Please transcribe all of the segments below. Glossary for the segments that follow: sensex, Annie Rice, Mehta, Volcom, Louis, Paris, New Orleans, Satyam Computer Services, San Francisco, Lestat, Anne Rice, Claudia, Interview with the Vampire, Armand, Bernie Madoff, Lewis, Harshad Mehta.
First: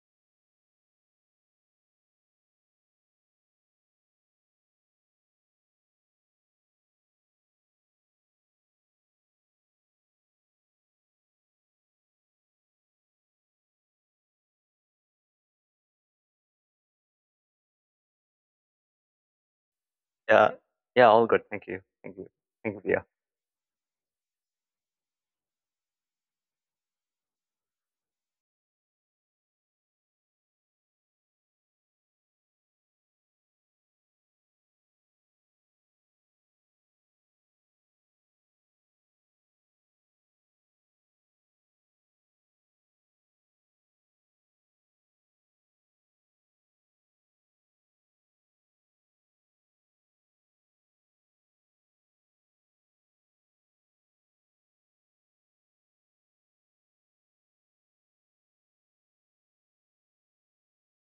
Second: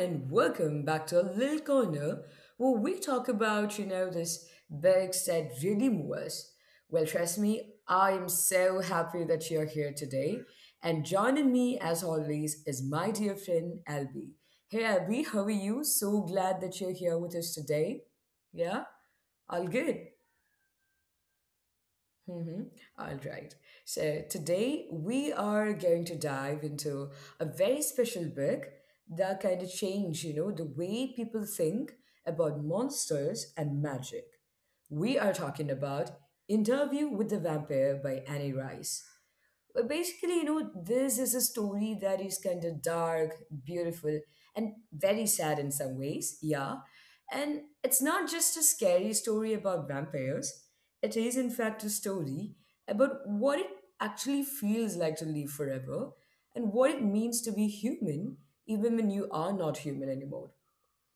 and welcome back to a little corner where we talk about, you know, this books that really move us. Well, trust me, I am so happy that you're here today. And joining me, as always, is my dear friend Albie. Hey, Albie, how are you? So glad that you're here with us today. Yeah, all good. Yeah. Yeah, all good. Thank you. Thank you. Mm-hmm. Thank you, Dia. All right. So today we are going to dive into a very special book that kind of changed, you know, the way people think about monsters and magic. We are talking about Interview with the Vampire by Annie Rice. Well, basically, you know, this is a story that is kind of dark, beautiful, and very sad in some ways. Yeah. And it's not just a scary story about vampires, it is, in fact, a story about what it actually feels like to live forever and what it means to be human, even when you are not human anymore.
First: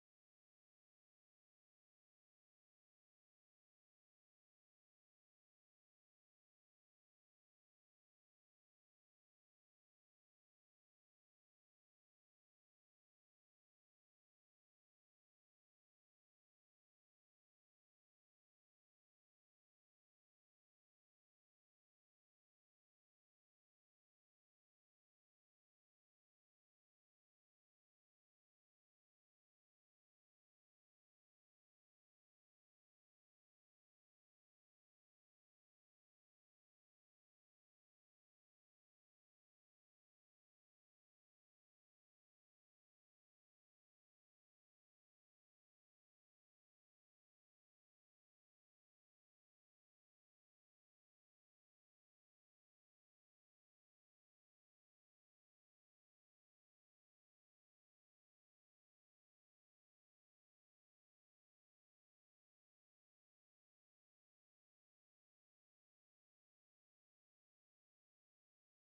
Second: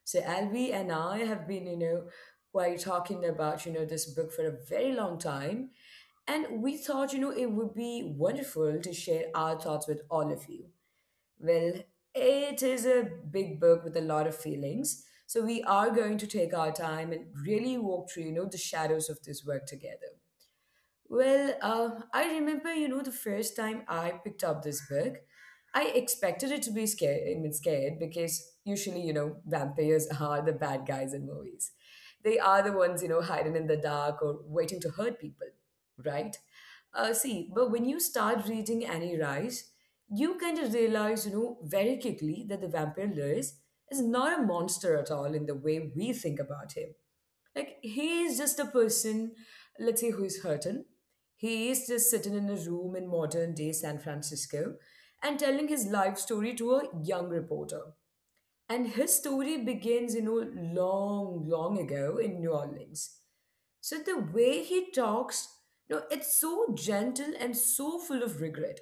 So Alvi and I have been, you know, quite talking about, you know, this book for a very long time. And we thought, you know, it would be wonderful to share our thoughts with all of you. Well, it is a big book with a lot of feelings. So we are going to take our time and really walk through, you know, the shadows of this work together. Well, I remember, you know, the first time I picked up this book, I expected it to be scared, I mean, scared because usually, you know, vampires are the bad guys in movies. They are the ones, you know, hiding in the dark or waiting to hurt people, right? See, but when you start reading Annie Rice, you kind of realize, you know, very quickly that the vampire Lewis is not a monster at all in the way we think about him like he is just a person, let's say, who's hurting. He is just sitting in a room in modern day San Francisco and telling his life story to a young reporter. And his story begins, you know, long, long ago in New Orleans. So the way he talks, you know, it's so gentle and so full of regret.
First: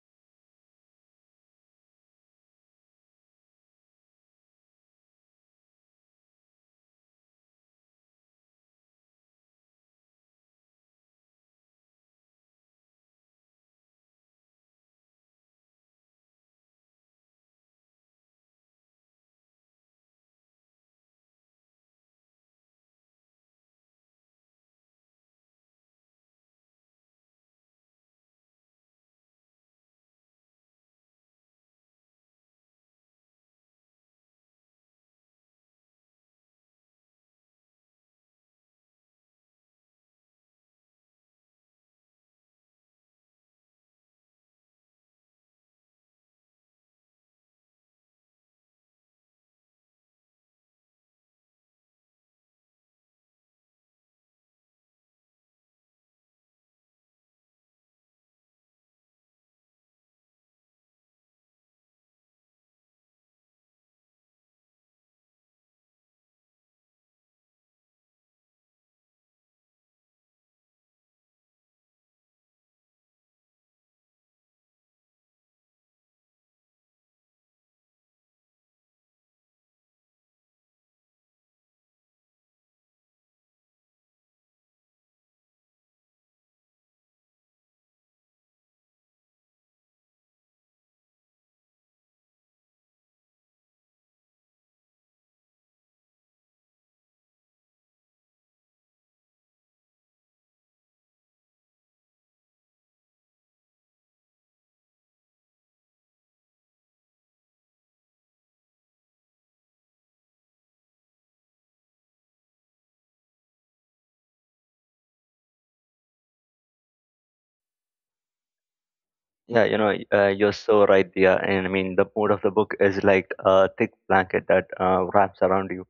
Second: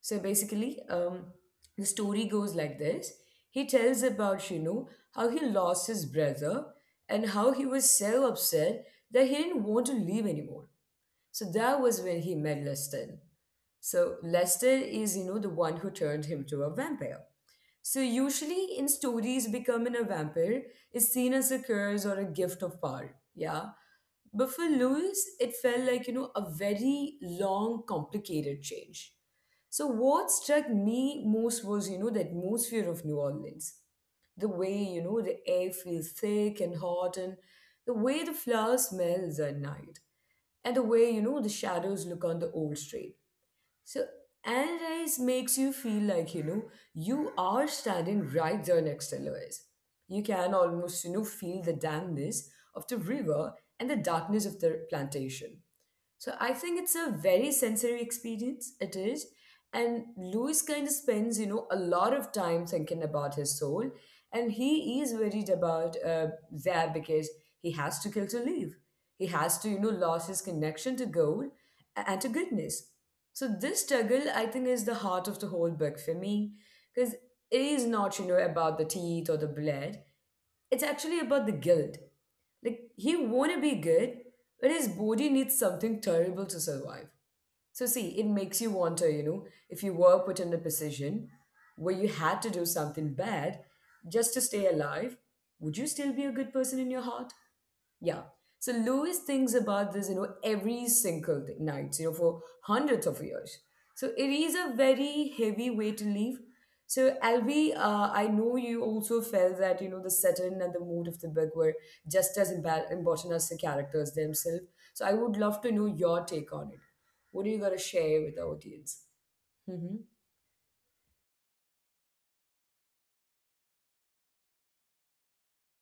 So basically, the story goes like this. He tells about, you know, how he lost his brother and how he was so upset that he didn't want to leave anymore. So that was when he met Lestat. So Lester is, you know, the one who turned him to a vampire. So usually in stories, becoming a vampire is seen as a curse or a gift of power. Yeah. But for Lewis, it felt like, you know, a very long, complicated change. So what struck me most was, you know, the atmosphere of New Orleans. The way, you know, the air feels thick and hot and the way the flower smells at night and the way, you know, the shadows look on the old street, so Anne makes you feel like, you know, you are standing right there next to Louis. You can almost, you know, feel the dampness of the river and the darkness of the plantation. So I think it's a very sensory experience. It is. And Louis kind of spends, you know, a lot of time thinking about his soul. And he is worried about that because he has to kill to live. He has to, you know, lose his connection to gold and to goodness. So this struggle, I think, is the heart of the whole book for me. Because it is not, you know, about the teeth or the blood. It's actually about the guilt. Like he wanna be good, but his body needs something terrible to survive. So see, it makes you wonder, you know, if you were put in a position where you had to do something bad just to stay alive, would you still be a good person in your heart? Yeah. So Lewis thinks about this, you know, every single day, night, you know, for hundreds of years. So it is a very heavy way to live. So Albie, I know you also felt that, you know, the setting and the mood of the book were just as important as the characters themselves. So I would love to know your take on it. What are you gonna share with the audience? Yeah, you know, you're so right, Dia. And I mean, the mood of the book is like a thick blanket that wraps around you.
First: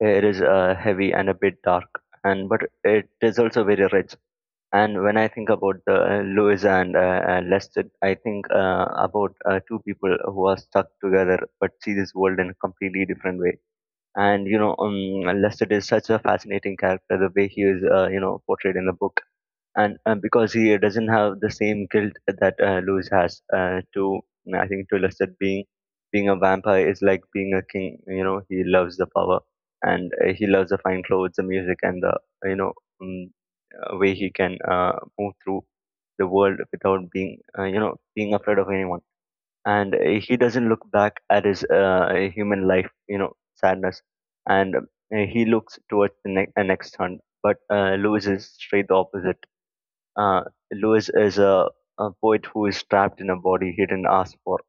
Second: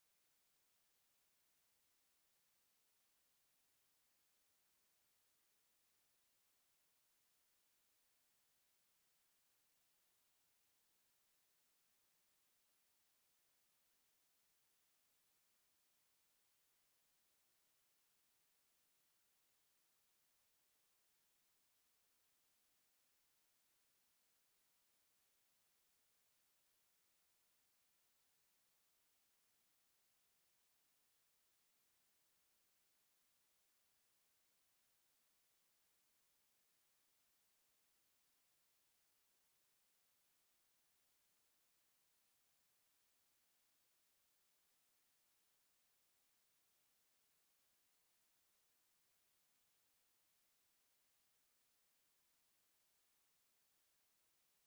It is heavy and a bit dark, and but it is also very rich. And when I think about the Louisa and Lester, I think about two people who are stuck together but see this world in a completely different way. And you know, Lester is such a fascinating character. The way he is, you know, portrayed in the book and because he doesn't have the same guilt that Luz has . To I think to illustrate, being a vampire is like being a king. You know, he loves the power, and he loves the fine clothes, the music, and the, you know, um, way he can move through the world without being you know, being afraid of anyone. And he doesn't look back at his human life, you know, sadness. And he looks towards the next hunt. But Lewis is straight the opposite. uh, Lewis is a poet who is trapped in a body he didn't ask for,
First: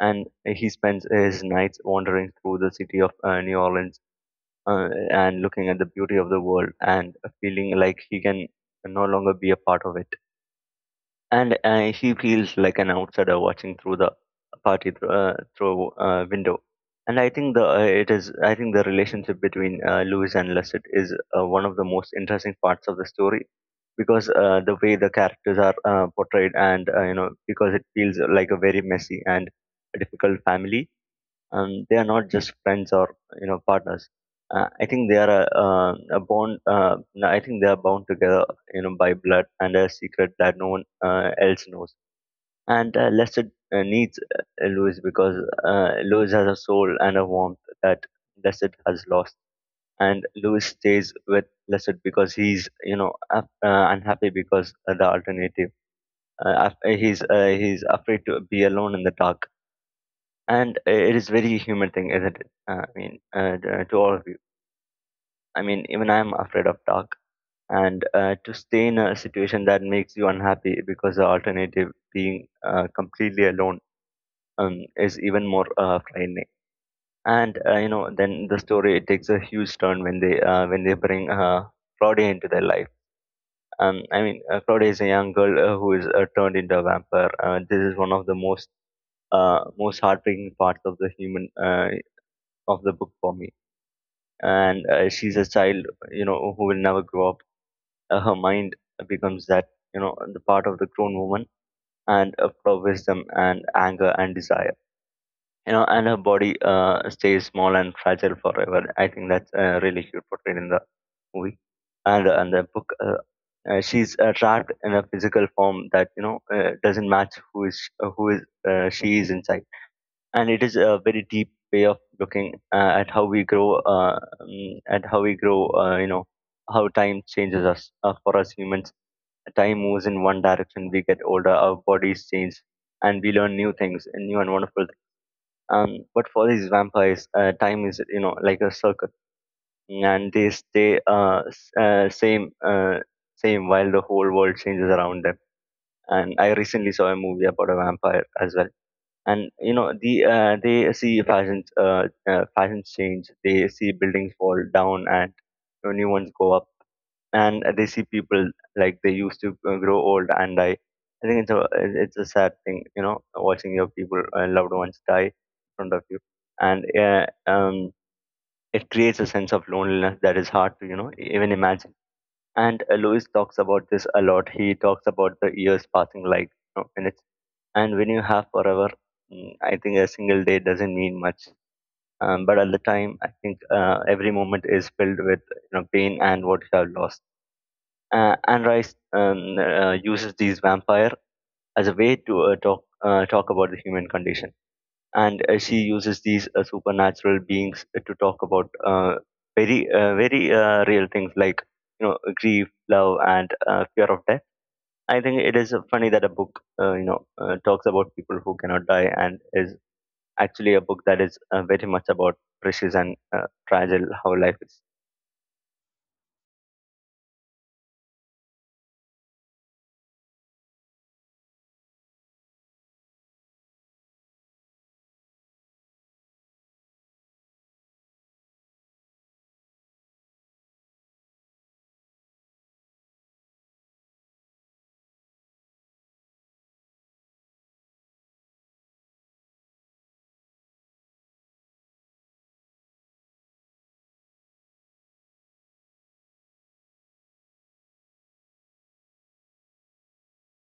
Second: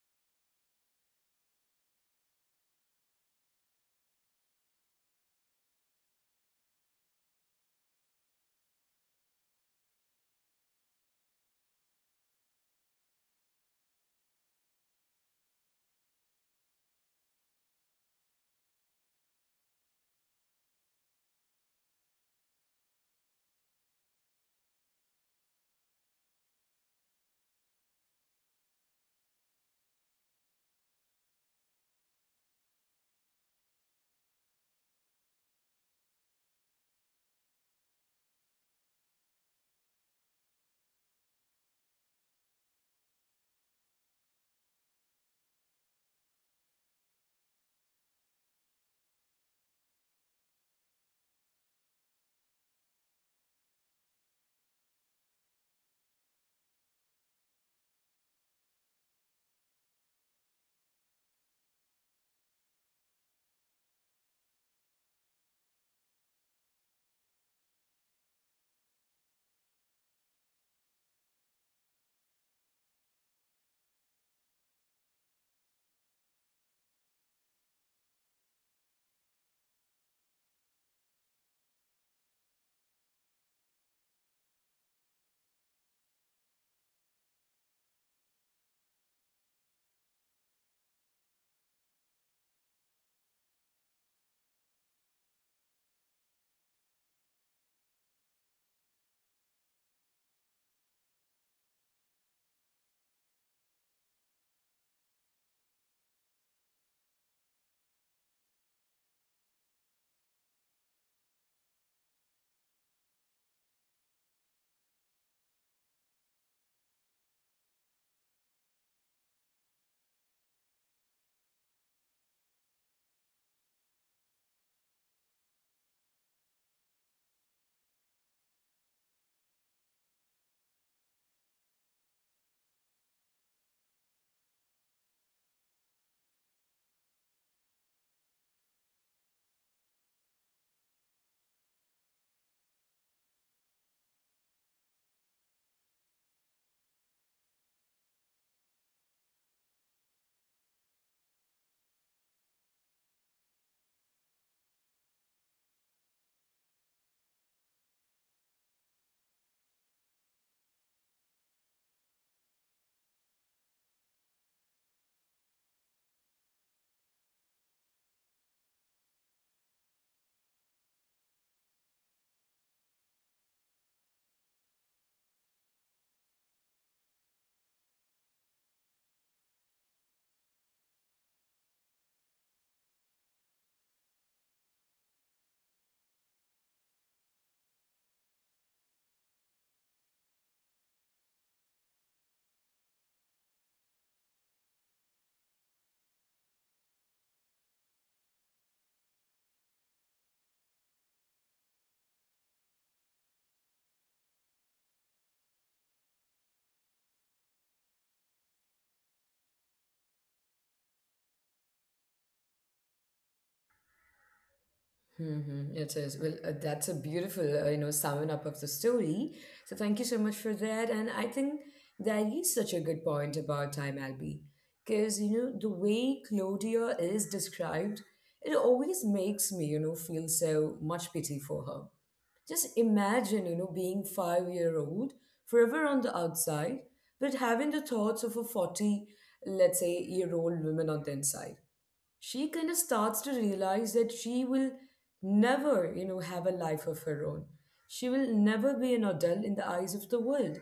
and he spends his nights wandering through the city of New Orleans, and looking at the beauty of the world and feeling like he can no longer be a part of it. And he feels like an outsider watching through the party through, through a window. And I think the it is I think the relationship between Lewis and Lusset is one of the most interesting parts of the story, because the way the characters are portrayed, and you know, because it feels like a very messy and difficult family. They are not just friends or, you know, partners. Uh, I think they are a bond no, I think they are bound together, you know, by blood and a secret that no one else knows. And Lester needs Louis because Louis has a soul and a warmth that Lester has lost. And Louis stays with Blessed because he's, you know, unhappy, because the alternative af- he's afraid to be alone in the dark. And it is very human thing, isn't it? I mean, to all of you, I mean, even I am afraid of dark. And to stay in a situation that makes you unhappy because the alternative being completely alone is even more frightening. And you know, then the story, it takes a huge turn when they bring Claudia into their life. I mean, Claudia is a young girl who is turned into a vampire. This is one of the most heartbreaking parts of the human of the book for me. And she's a child, you know, who will never grow up. Her mind becomes that, you know, the part of the grown woman, and for wisdom and anger and desire. You know, and her body stays small and fragile forever. I think that's really cute portrayed in the movie, and the book. She's trapped in a physical form that, you know, doesn't match who is she is inside. And it is a very deep way of looking at how we grow. You know, how time changes us, for us humans. Time moves in one direction. We get older, our bodies change, and we learn new things, and new and wonderful. But for these vampires, time is, you know, like a circle, and they stay same while the whole world changes around them. And I recently saw a movie about a vampire as well. And you know, they see fashions change, they see buildings fall down and, you know, new ones go up, and they see people, like they used to grow old and die. I think it's a, it's a sad thing, you know, watching your people loved ones die in front of you. And it creates a sense of loneliness that is hard to, you know, even imagine. And Lewis talks about this a lot. He talks about the years passing like, you know, minutes. And when you have forever, mm, I think a single day doesn't mean much. Um, but at the time, I think every moment is filled with, you know, pain and what you have lost. And Rice uses these vampire as a way to talk about the human condition. And she uses these supernatural beings to talk about very real things, like, you know, grief, love, and fear of death. I think it is funny that a book you know, talks about people who cannot die and is actually a book that is very much about precious and fragile how life is. Mm-hmm. It is. Well, that's a beautiful, you know, summing up of the story. So thank you so much for that. And I think that is such a good point about time, Albie, because, you know, the way Claudia is described, it always makes me, you know, feel so much pity for her. Just imagine, you know, being 5 year old, forever on the outside, but having the thoughts of a 40, let's say, year old woman on the inside, she kind of starts to realize that she will never, you know, have a life of her own. She will never be an adult in the eyes of the world.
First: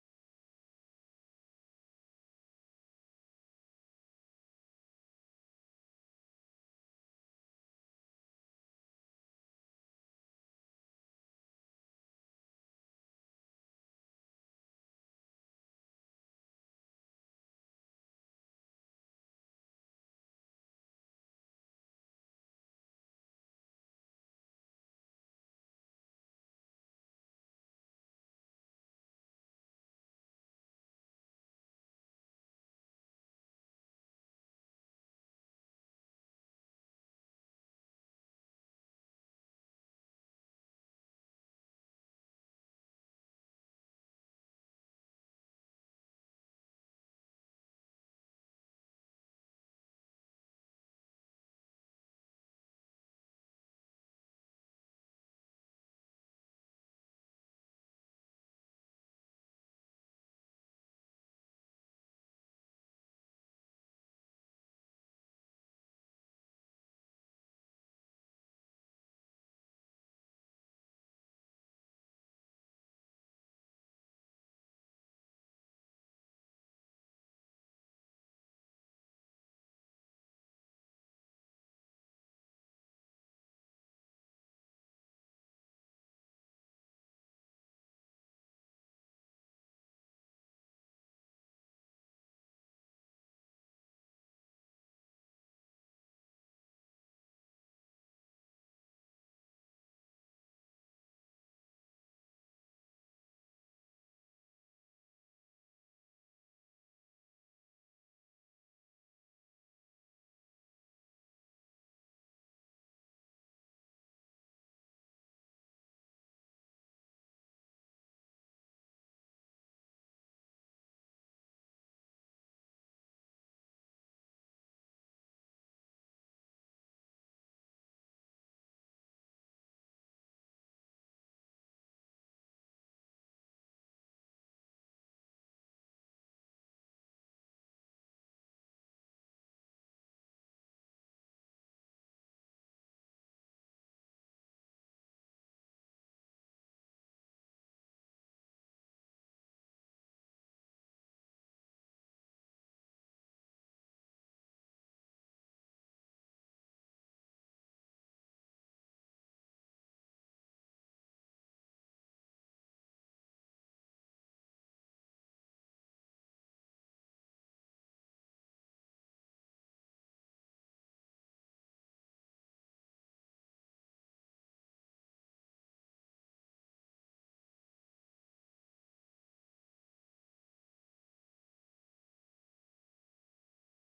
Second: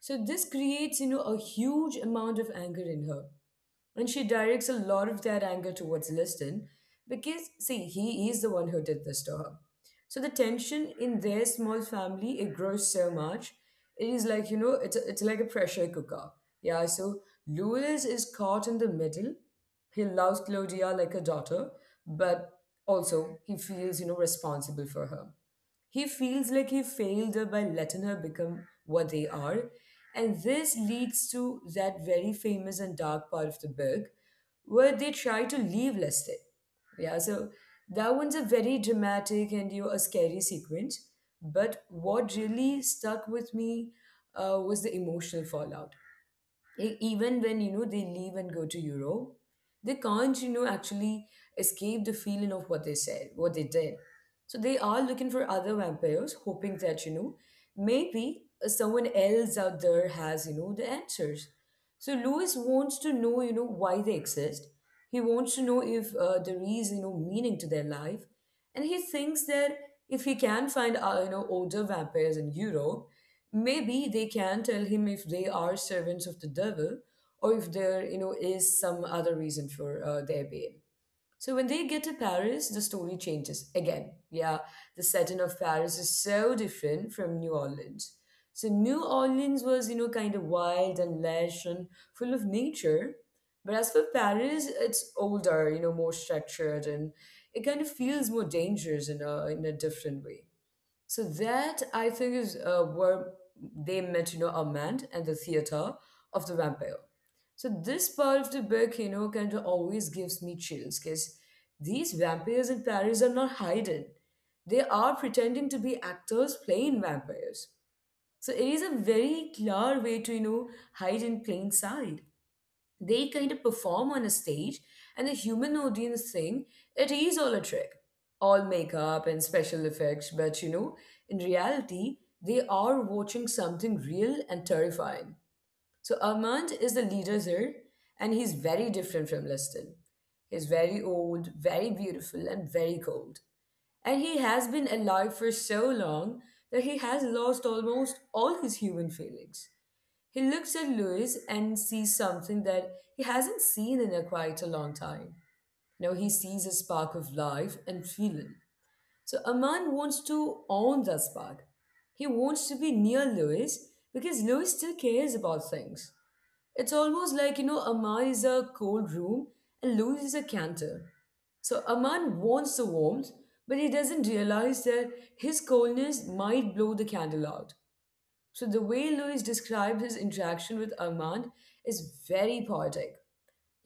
So this creates, you know, a huge amount of anger in her. And she directs a lot of that anger towards Liston because, see, he is the one who did this to her. So the tension in their small family, it grows so much. It is like, you know, it's like a pressure cooker. Yeah, so Louis is caught in the middle. He loves Claudia like a daughter, but also he feels, you know, responsible for her. He feels like he failed her by letting her become what they are. And this leads to that very famous and dark part of the book where they try to leave Lestat. Yeah, so that one's a very dramatic and, you know, a scary sequence. But what really stuck with me was the emotional fallout. Even when, you know, they leave and go to Europe, they can't, you know, actually escape the feeling of what they said, what they did. So they are looking for other vampires, hoping that, you know, maybe someone else out there has, you know, the answers. So Lewis wants to know, you know, why they exist. He wants to know if there is, you know, meaning to their life, and he thinks that if he can find you know, older vampires in Europe, maybe they can tell him if they are servants of the devil or if there, you know, is some other reason for their being. So when they get to Paris, the story changes again. Yeah, the setting of Paris is so different from New Orleans. So New Orleans was, you know, kind of wild and lush and full of nature, but as for Paris, it's older, you know, more structured, and it kind of feels more dangerous in a different way. So that I think is where they met, you know, Armand and the theater of the vampire. So this part of the book, you know, kind of always gives me chills because these vampires in Paris are not hidden. They are pretending to be actors playing vampires. So it is a very clear way to, you know, hide in plain sight. They kind of perform on a stage and the human audience think it is all a trick, all makeup and special effects, but you know, in reality, they are watching something real and terrifying. So Armand is the leader here, and he's very different from Liston. He's very old, very beautiful, and very cold. And he has been alive for so long that he has lost almost all his human feelings. He looks at Louis and sees something that he hasn't seen in a quite a long time. Now he sees a spark of life and feeling. So Aman wants to own that spark. He wants to be near Louis because Louis still cares about things. It's almost like, you know, Aman is a cold room and Louis is a canter. So Aman wants the warmth, but he doesn't realize that his coldness might blow the candle out. So the way Louis describes his interaction with Armand is very poetic.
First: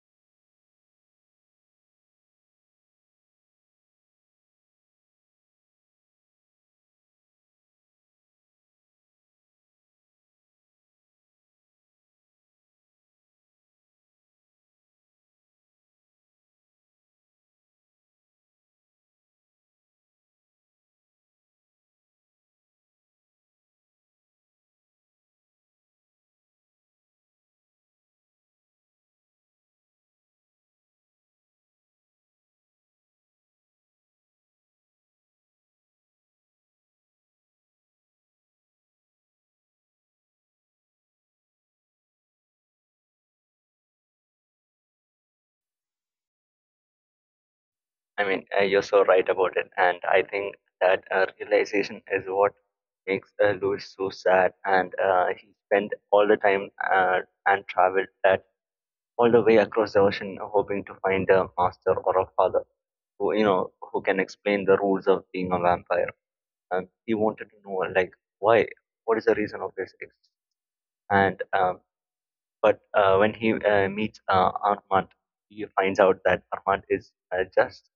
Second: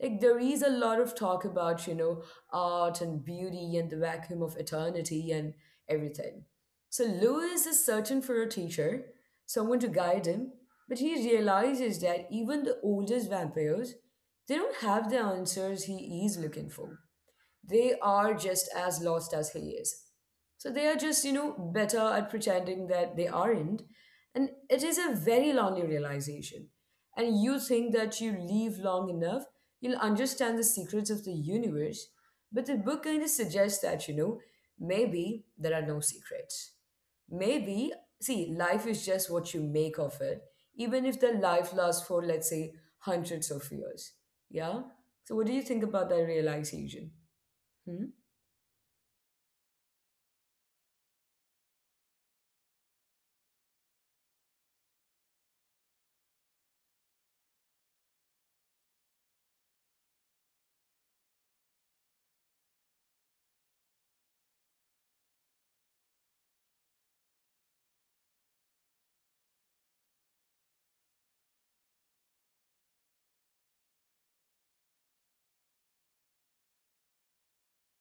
Like there is a lot of talk about, you know, art and beauty and the vacuum of eternity and everything. So Louis is searching for a teacher, someone to guide him, but he realizes that even the oldest vampires, they don't have the answers he is looking for. They are just as lost as he is. So they are just, you know, better at pretending that they aren't. And it is a very lonely realization. And you think that you live long enough, you'll understand the secrets of the universe. But the book kind of suggests that, you know, maybe there are no secrets. Maybe, see, life is just what you make of it, even if the life lasts for, let's say, hundreds of years. Yeah? So, what do you think about that realization? Hmm? I mean, you're so right about it. And I think that realization is what makes Lewis so sad. And he spent all the time uh, and traveled that all the way across the ocean, hoping to find a master or a father who, you know, who can explain the rules of being a vampire. And he wanted to know, like, why, what is the reason of this existence? And but when he meets Armand, he finds out that Armand is just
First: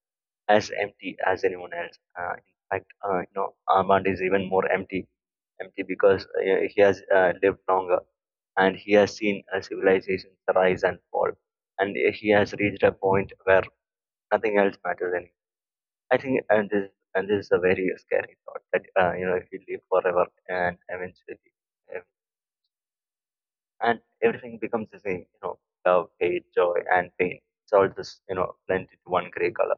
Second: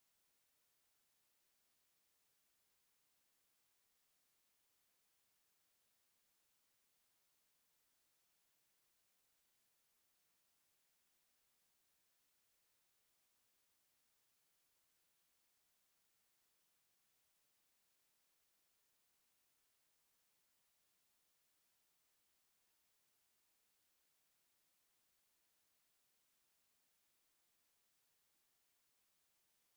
as empty as anyone else. In fact, you know, Armand is even more empty because he has lived longer, and he has seen a civilization rise and fall, and he has reached a point where nothing else matters anymore. I think, and this is a very scary thought, that, you know, if you live forever, and eventually, ev- and everything becomes the same, you know, love, hate, joy, and pain, it's all just, you know, blended into one gray color.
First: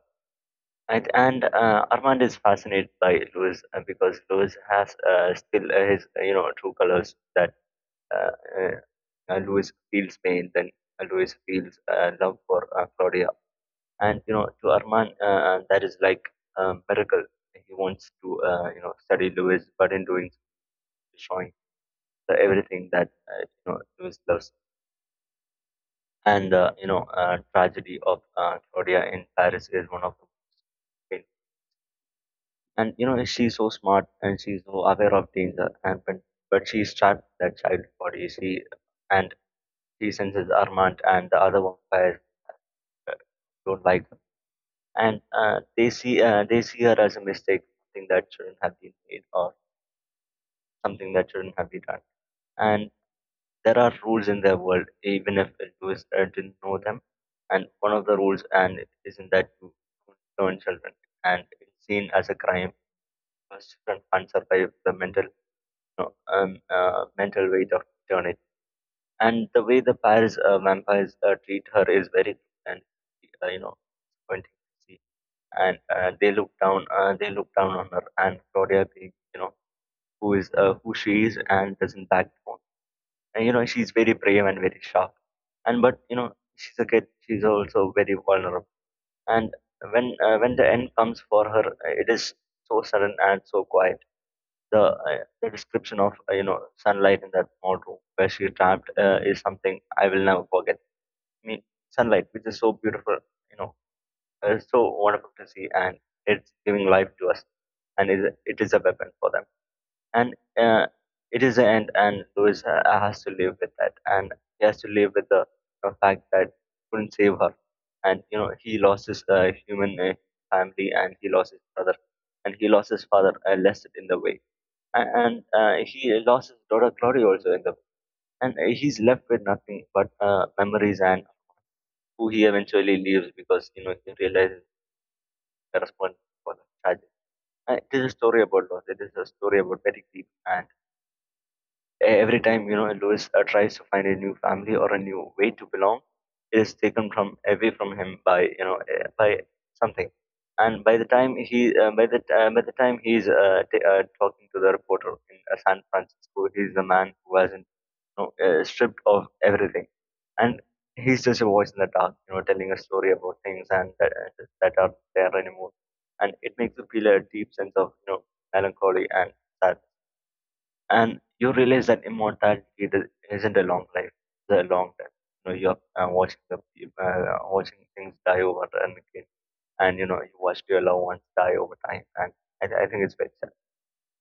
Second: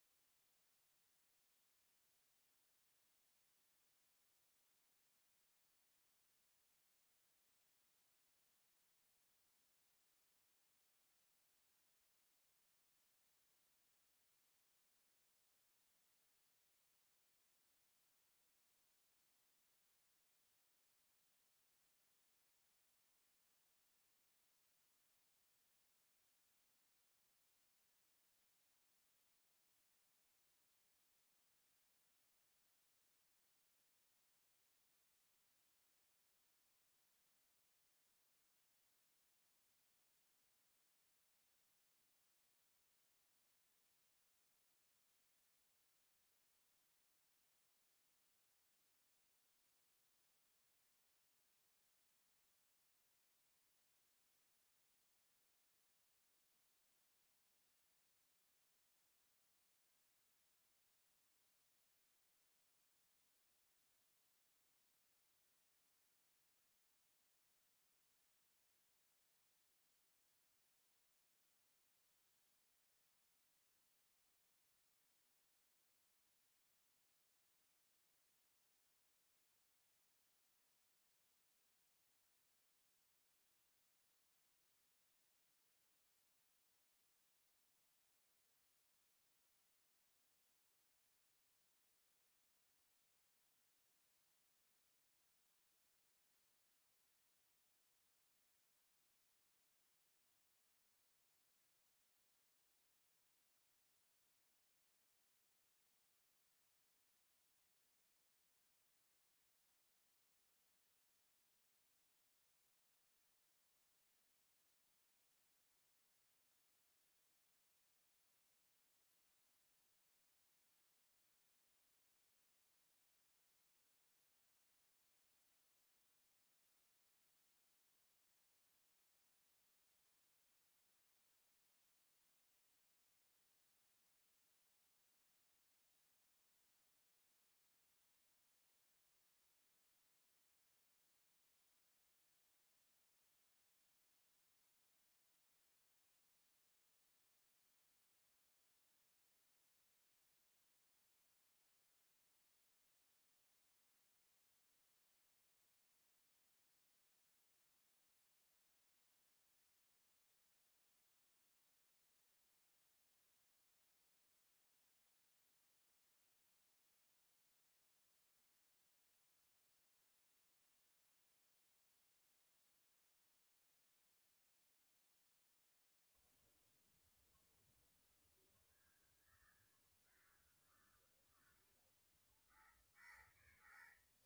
And Armand is fascinated by Lewis because Lewis has still his you know, true colors. That uh, Luis feels pain, then Luis feels love for Claudia. And you know, to Arman, that is like a miracle. He wants to you know, study Luis, but in doing so, showing the everything that you know, Luis loves. And you know, tragedy of Claudia in Paris is one of the pain. And you know, she's so smart and she's so aware of danger, but she's trapped in that child's body. She and she senses Armand and the other vampires don't like. And they see her as a mistake, something that shouldn't have been made, or something that shouldn't have been done. And there are rules in their world, even if Lewis didn't know them. And one of the rules, and it isn't that you don't turn children, and it's seen as a crime, because children can't survive the mental no, mental weight of turning. And the way the Paris vampires treat her is very, and you know, disappointing to see. And they look down on her. And Claudia, being, you know, who is who she is, and doesn't back down, and you know, she's very brave and very sharp. And But you know, she's a kid, she's also very vulnerable. And when the end comes for her, it is so sudden and so quiet. The description of, you know, sunlight in that small room where she trapped is something I will never forget. I mean, sunlight, which is so beautiful, you know, and it's so wonderful to see, and it's giving life to us, and it is a weapon for them. And uh, it is the end. And Louis has to live with that, and he has to live with the fact that couldn't save her. And you know, he lost his human family, and he lost his brother, and he lost his father, less in the way, and he lost his daughter Glory also in the, and he's left with nothing but memories. And who he eventually leaves because, you know, he realizes correspond for the child. And it is a story about loss. It is a story about very deep. And every time Louis tries to find a new family or a new way to belong, it is taken from away from him by by something. And by the time he by the time he's talking to the reporter in San Francisco, he's the man who hasn't stripped of everything and he's just a voice in the dark, telling a story about things and that, that are there anymore. And it makes you feel a deep sense of melancholy and sad. And you realize that immortality isn't a long life, it's a long time. You know, you're watching the watching things die over and again. And you watched your loved ones die over time. And I think it's very sad.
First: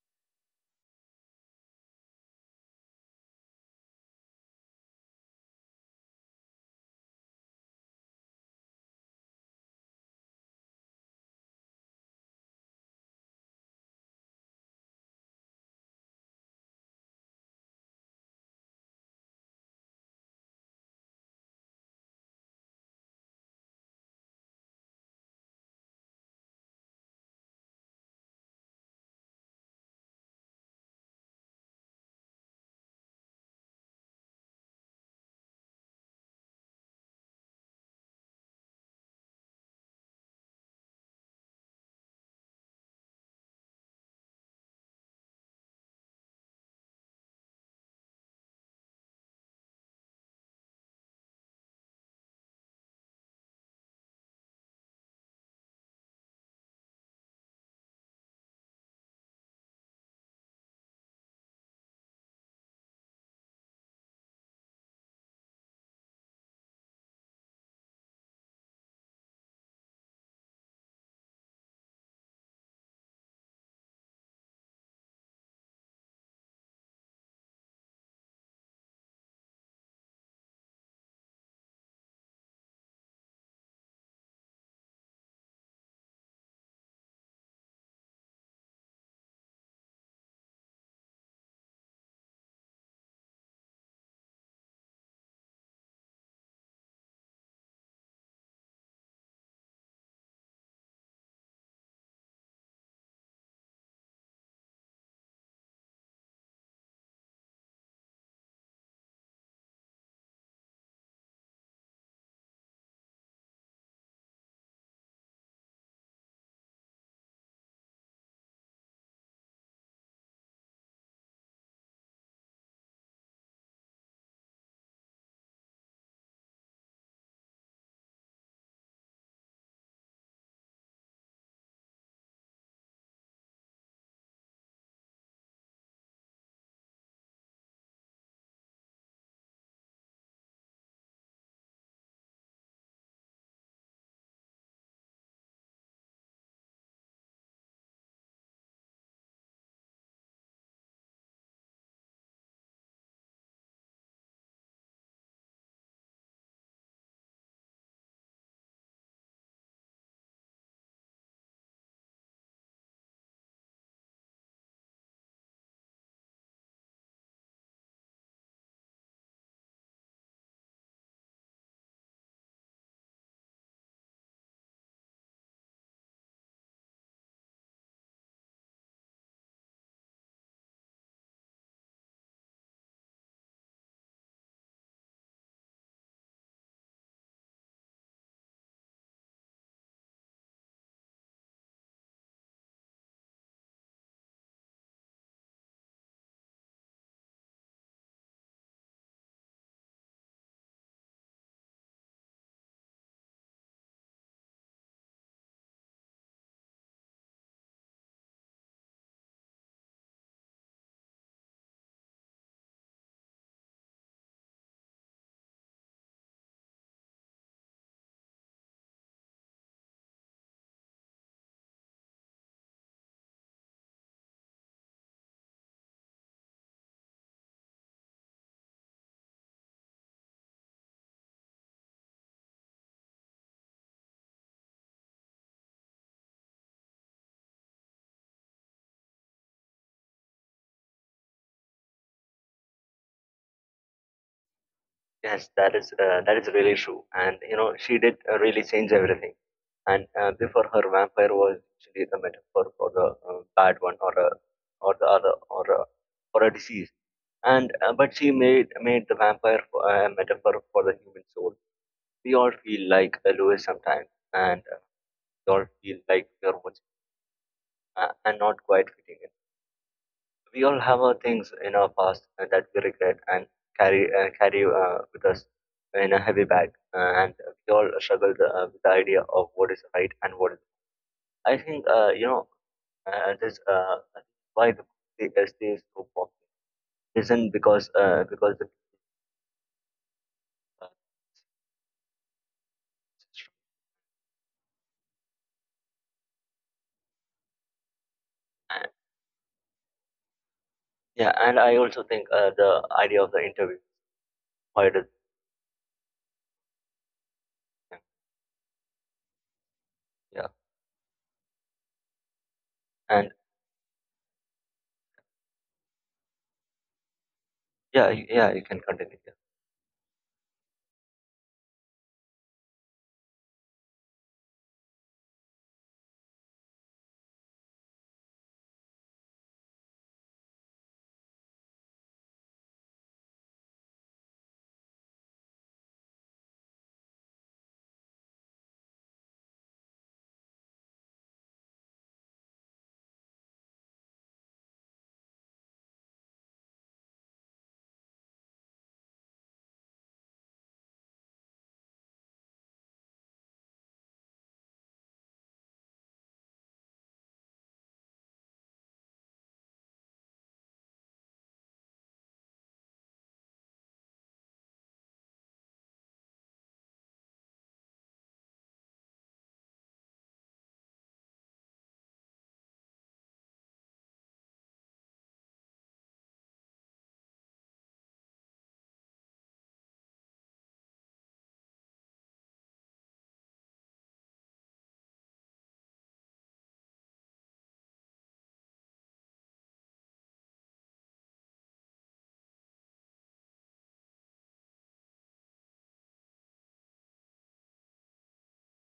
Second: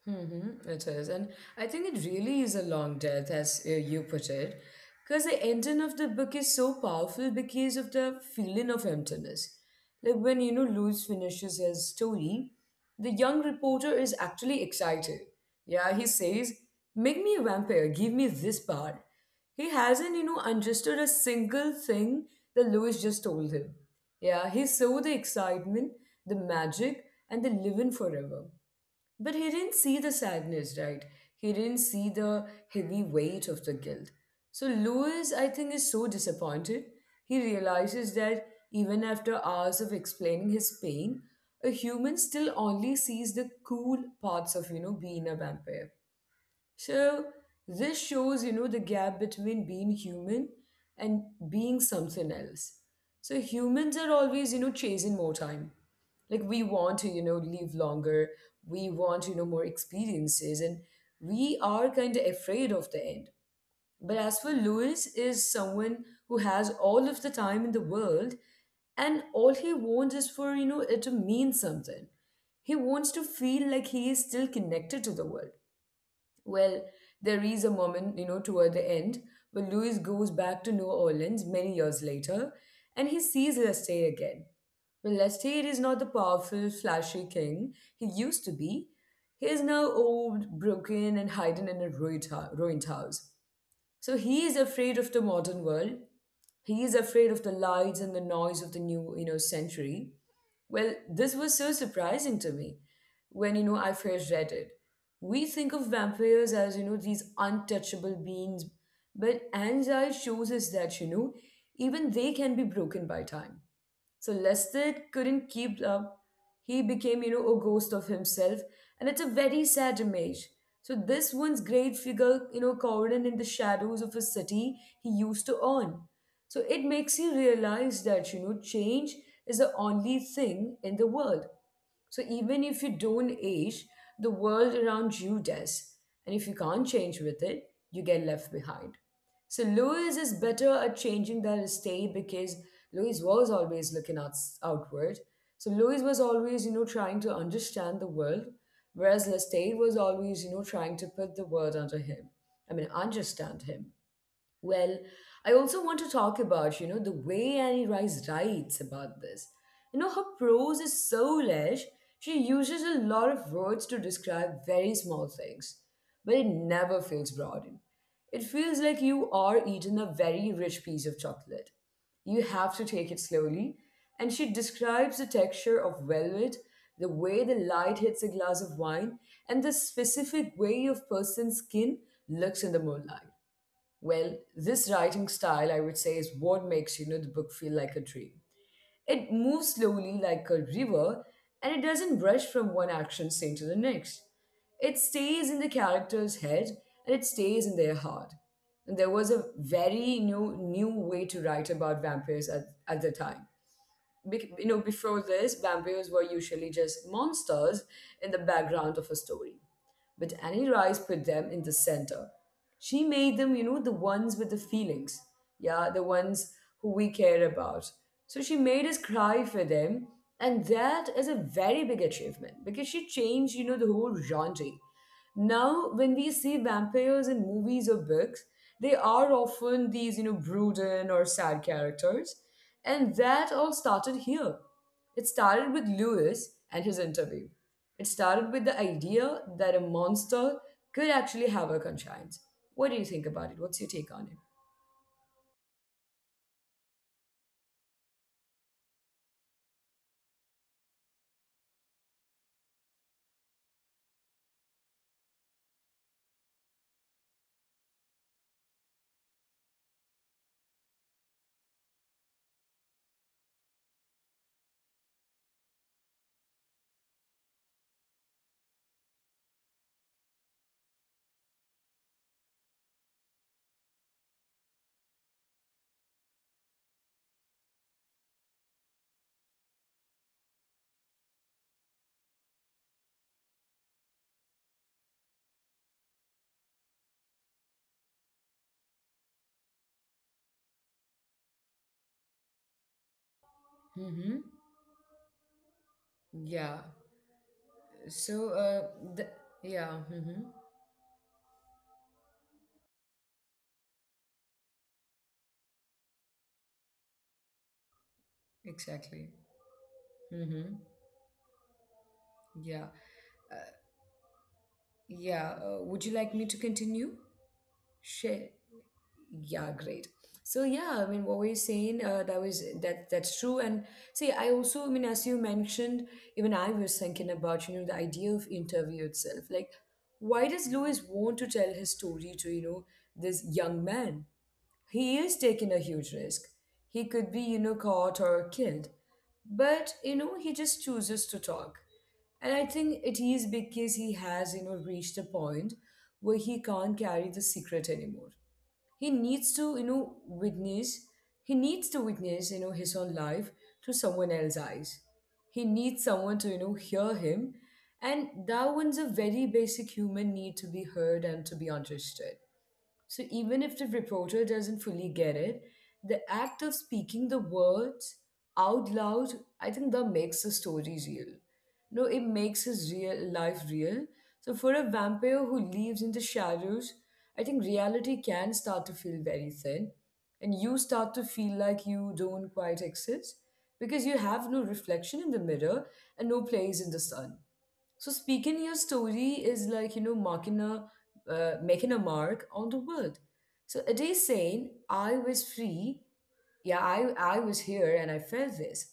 Mm-hmm, it is. And I think it really is a long death, as you put it, because the ending of the book is so powerful because of the feeling of emptiness. Like when, you know, Lewis finishes his story, the young reporter is actually excited. Yeah, he says, make me a vampire, give me this power. He hasn't, you know, understood a single thing that Lewis just told him. Yeah, he saw the excitement, the magic, and the living forever. But he didn't see the sadness, right? He didn't see the heavy weight of the guilt. So Lewis, I think, is so disappointed. He realizes that even after hours of explaining his pain, a human still only sees the cool parts of, you know, being a vampire. So this shows, you know, the gap between being human and being something else. So humans are always, you know, chasing more time. Like we want to, you know, live longer. We want, you know, more experiences, and we are kind of afraid of the end. But as for Lewis, is someone who has all of the time in the world, and all he wants is for you know it to mean something. He wants to feel like he is still connected to the world well, there is a moment, you know, toward the end when Louis goes back to New Orleans many years later and he sees Lestat again. Well, Lestat is not the powerful, flashy king he used to be. He is now old, broken, and hiding in a ruined, ruined house. So he is afraid of the modern world. He is afraid of the lights and the noise of the new, you know, century. Well, this was so surprising to me when, you know, I first read it. We think of vampires as, you know, these untouchable beings, but Anzai shows us that, you know, even they can be broken by time. So Lestat couldn't keep up. He became, you know, a ghost of himself, and it's a very sad image. So this one's great figure, you know, cowering in the shadows of a city he used to own. So it makes you realize that, you know, change is the only thing in the world so even if you don't age, the world around you does. And if you can't change with it, you get left behind. So Louis is better at changing than stay because Louis was always looking out, outward. So Louis was always, you know, trying to understand the world, whereas Lestat was always, you know, trying to put the world under him. I mean, understand him. Well, I also want to talk about, you know, the way Annie Rice writes about this. You know, her prose is so lush. She uses a lot of words to describe very small things, but it never feels broadened. It feels like you are eating a very rich piece of chocolate. You have to take it slowly, and she describes the texture of velvet, the way the light hits a glass of wine, and the specific way of person's skin looks in the moonlight. Well, this writing style, I would say, is what makes you know the book feel like a dream. It moves slowly like a river, and it doesn't rush from one action scene to the next. It stays in the character's head and it stays in their heart. And there was a very new way to write about vampires at the time. Bec you know, before this, vampires were usually just monsters in the background of a story. But Annie Rice put them in the center. She made them, you know, the ones with the feelings. Yeah, the ones who we care about. So she made us cry for them. And that is a very big achievement because she changed, you know, the whole genre. Now, when we see vampires in movies or books, they are often these, you know, brooding or sad characters. And that all started here. It started with Lewis and his interview. It started with the idea that a monster could actually have a conscience. What do you think about it? What's your take on it? Yes, that is really true, and she did really change everything. And before her, vampire was actually the metaphor for the bad one, or a, or the other, or a disease. And but she made the vampire a metaphor for the human soul. We all feel like a Lewis sometimes, and we all feel like we are watching and not quite fitting. We all have our things in our past that we regret and carry with us in a heavy bag, and we all struggle with the idea of what is right and what is. I think you know this why the SD is so popular isn't because the, uh, Mm-hmm. Yeah. So, and- the, yeah. Mm-hmm. yeah, and I also think the idea of the interview, why does Exactly. yeah Mm-hmm. Yeah. and Uh, yeah. Would you like me to continue? Share. yeah, you can continue, yeah, Yeah, great. So yeah, I mean, what were you saying? That was that's true. And see, I also, I mean, as you mentioned, even I was thinking about you know the idea of interview itself. Like, why does Lewis want to tell his story to you know this young man? He is taking a huge risk. He could be you know caught or killed, but you know he just chooses to talk. And I think it is because he has, you know, reached a point where he can't carry the secret anymore he needs to you know witness he needs to witness you know his own life through someone else's eyes he needs someone to you know hear him and that one's a very basic human need to be heard and to be understood so even if the reporter doesn't fully get it, the act of speaking the words out loud, I think that makes the story real. No, it makes his real life real. So for a vampire who lives in the shadows, I think reality can start to feel very thin. And you start to feel like you don't quite exist because you have no reflection in the mirror and no place in the sun. So speaking your story is like you know marking a making a mark on the world. So it is saying I was free, yeah, I was here and I felt this,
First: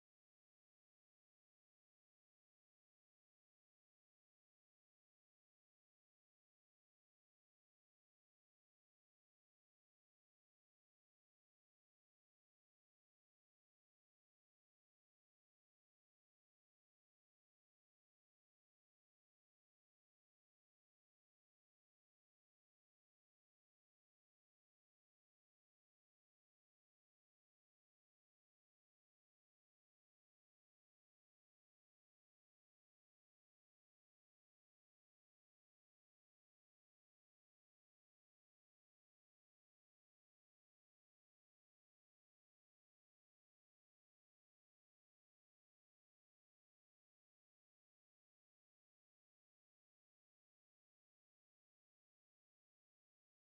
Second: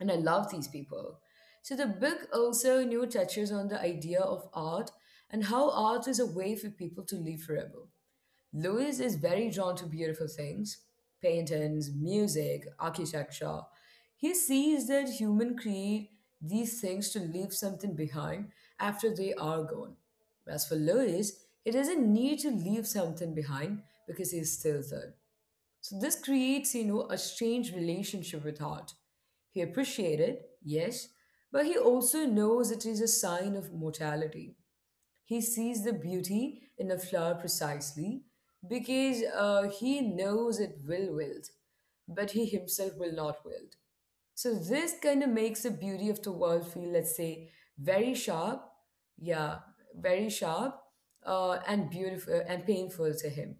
and I love these people. So the book also you know touches on the idea of art and how art is a way for people to live forever. Louis is very drawn to beautiful things paintings, music, architecture. He sees that humans create these things to leave something behind after they are gone. As for Louis, he doesn't need to leave something behind because he is still there. So this creates, you know, a strange relationship with art. He appreciated, yes, but he also knows it is a sign of mortality. He sees the beauty in a flower precisely because he knows it will wilt, but he himself will not wilt. So this kind of makes the beauty of the world feel, let's say, very sharp, yeah, very sharp, and beautiful and painful to him.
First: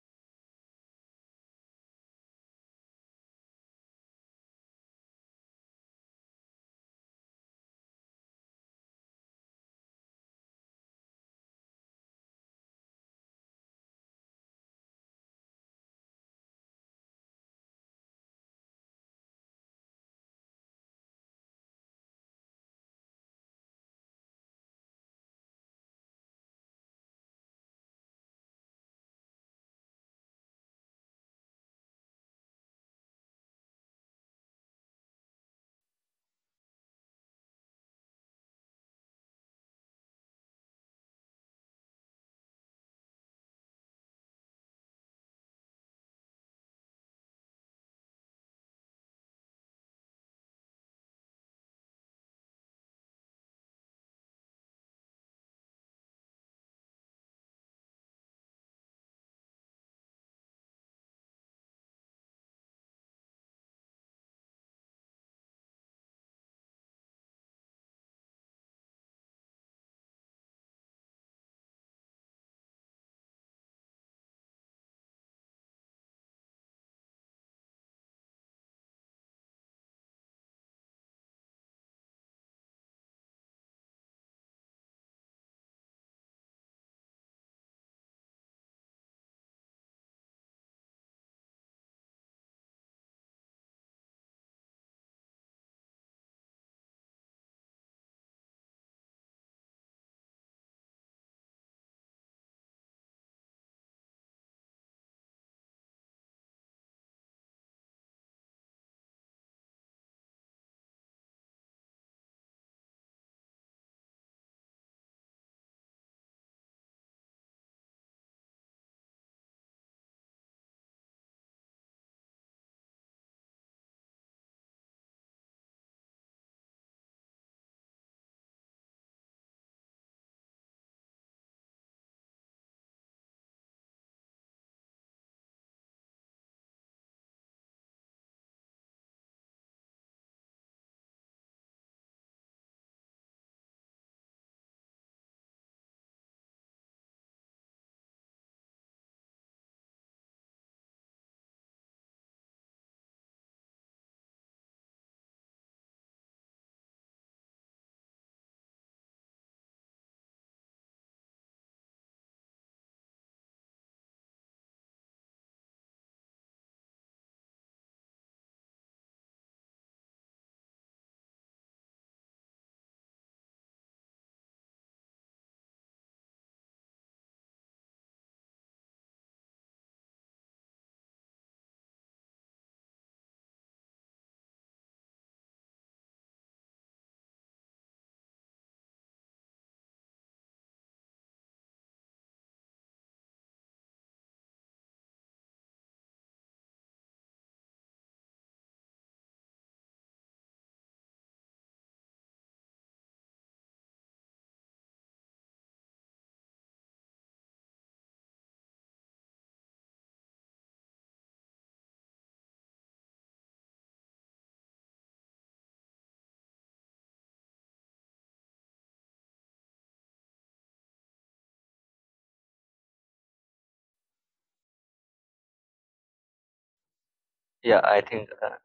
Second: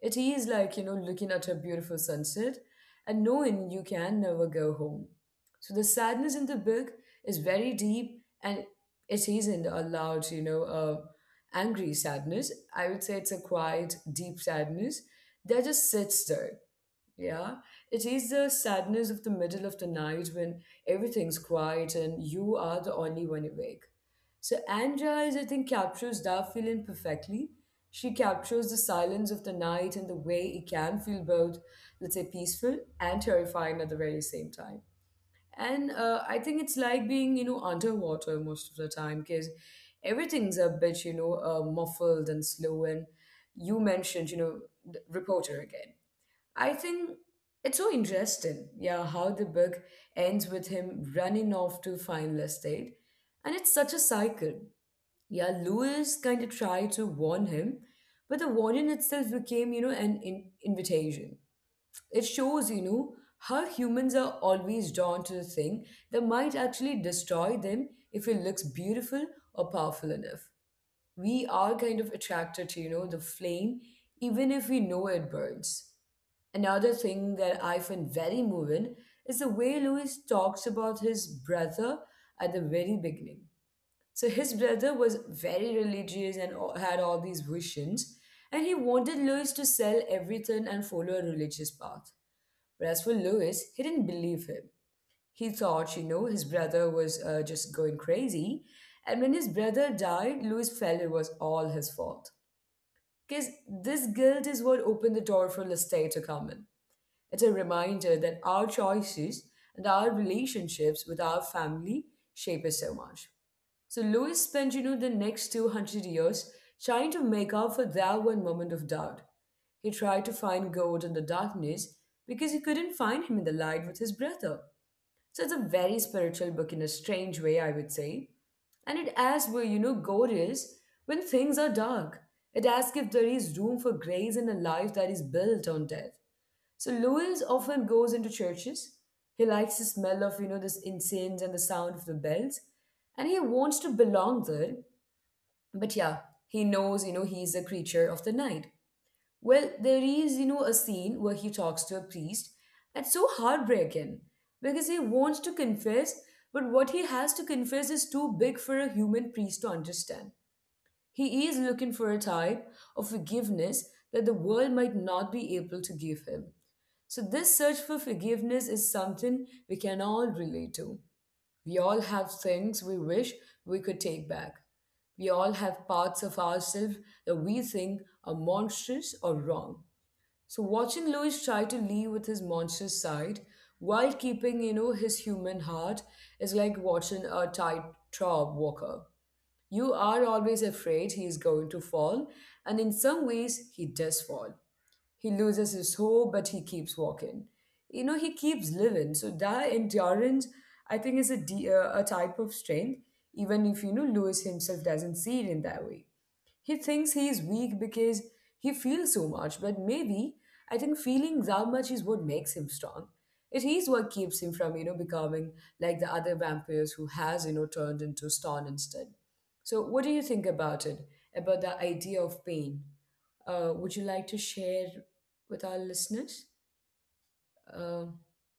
It is like, you know, looking at a beautiful sunset and knowing you can never go home. So the sadness in the book is very deep and it isn't a loud, you know, angry sadness. I would say it's a quiet, deep sadness that just sits there yeah, it is the sadness of the middle of the night when everything's quiet and you are the only one awake. So Anja is, I think, captures that feeling perfectly. She captures the silence of the night and the way it can feel both, let's say, peaceful and terrifying at the very same time. And I think it's like being, you know, underwater most of the time because everything's a bit, you know, muffled and slow. And you mentioned, you know, the reporter again. I think it's so interesting, yeah, how the book ends with him running off to find Lestat. And it's such a cycle. Yeah, Lewis kind of tried to warn him, but the warning itself became, you know, an invitation. It shows, you know, how humans are always drawn to the thing that might actually destroy them if it looks beautiful or powerful enough. We are kind of attracted to, you know, the flame, even if we know it burns. Another thing that I find very moving is the way Louis talks about his brother at the very beginning. So his brother was very religious and had all these visions, and he wanted Louis to sell everything and follow a religious path. Whereas for Louis, he didn't believe him. He thought, you know, his brother was just going crazy. And when his brother died, Louis felt it was all his fault. Because this guilt is what opened the door for Lestat to come in. It's a reminder that our choices and our relationships with our family shape us so much. So Louis spent, you know, the next 200 years trying to make up for that one moment of doubt. He tried to find God in the darkness because he couldn't find him in the light with his brother. So it's a very spiritual book in a strange way, I would say. And it asks where, you know, God is when things are dark. It asks if there is room for grace in a life that is built on death. So Louis often goes into churches. He likes the smell of, this incense and the sound of the bells. And he wants to belong there. But yeah, he knows, he's a creature of the night. Well, there is, a scene where he talks to a priest. That's so heartbreaking because he wants to confess, but what he has to confess is too big for a human priest to understand. He is looking for a type of forgiveness that the world might not be able to give him. So, this search for forgiveness is something we can all relate to. We all have things we wish we could take back. We all have parts of ourselves that we think are monstrous or wrong. So, watching Louis try to live with his monstrous side while keeping, his human heart is like watching a tightrope walker. You are always afraid he is going to fall, and in some ways, he does fall. He loses his hope, but he keeps walking. He keeps living. So that endurance, I think, is a type of strength, even if, Lewis himself doesn't see it in that way. He thinks he is weak because he feels so much, but maybe I think feeling that much is what makes him strong. It is what keeps him from, becoming like the other vampires who has, turned into stone instead. So what do you think about it, about the idea of pain? Would you like to share with our listeners? yeah I Uh, think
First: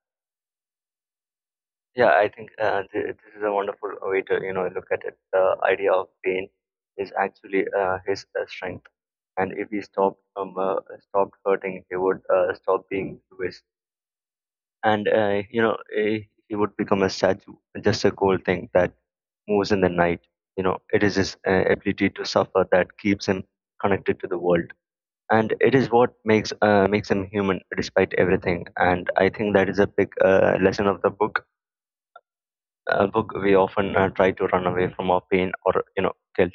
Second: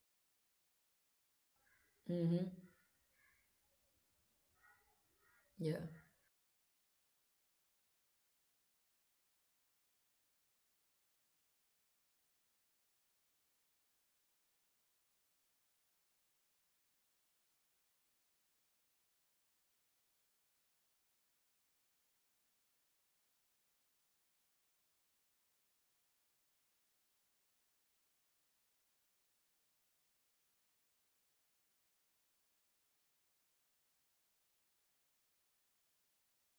yeah, I mm-hmm. think this is a wonderful way to look at it. The Yeah. idea of pain is actually his strength, and if he stopped hurting, he would stop being Jewish, and he would become a statue, just a cold thing that moves in the night. You know, it is his ability to suffer that keeps him connected to the world, and it is what makes makes him human despite everything. And I think that is a big lesson of the book. We often try to run away from our pain or guilt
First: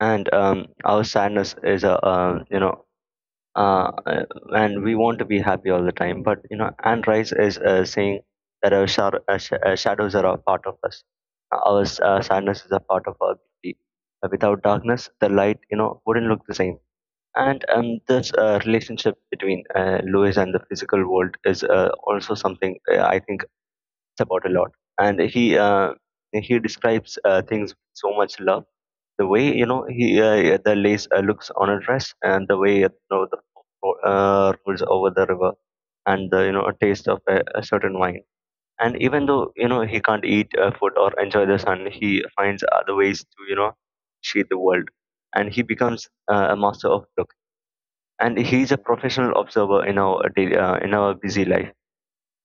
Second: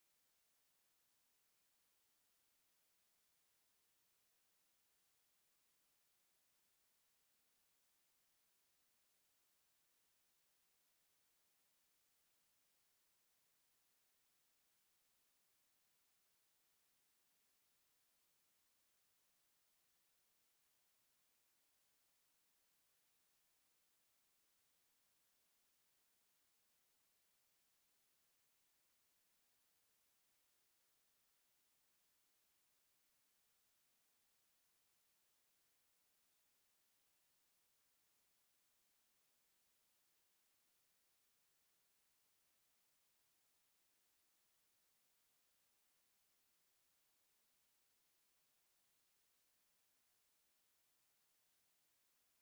and our sadness is a uh, uh, and we want to be happy all the time, but Anne Rice is saying that our shadows are a part of us, our sadness is a part of our beauty. Without darkness the light, wouldn't look the same. And this relationship between Lewis and the physical world is also something I think about a lot. And he describes things with so much love, the way you know he the lace looks on a dress, and the way the rolls over the river, and the, a taste of a certain wine. And even though he can't eat food or enjoy the sun, he finds other ways to shade the world. And he becomes a master of look, and he's a professional observer. In our daily, in our busy life,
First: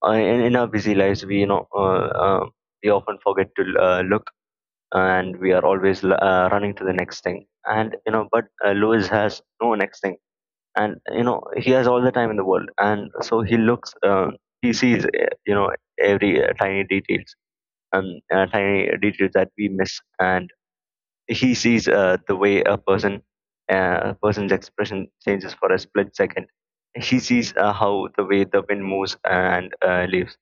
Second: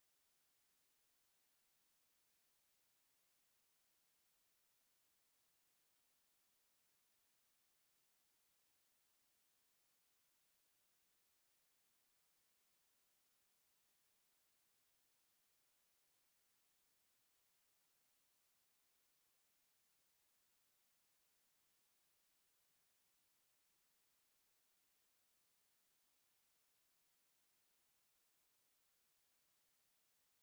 in our busy lives we we often forget to look. And we are always running to the next thing, and but Lewis has no next thing. And he has all the time in the world, and so he looks, he sees, every tiny details, tiny details that we miss. And he sees the way a person's expression changes for a split second. He sees how the way the wind moves and leaves.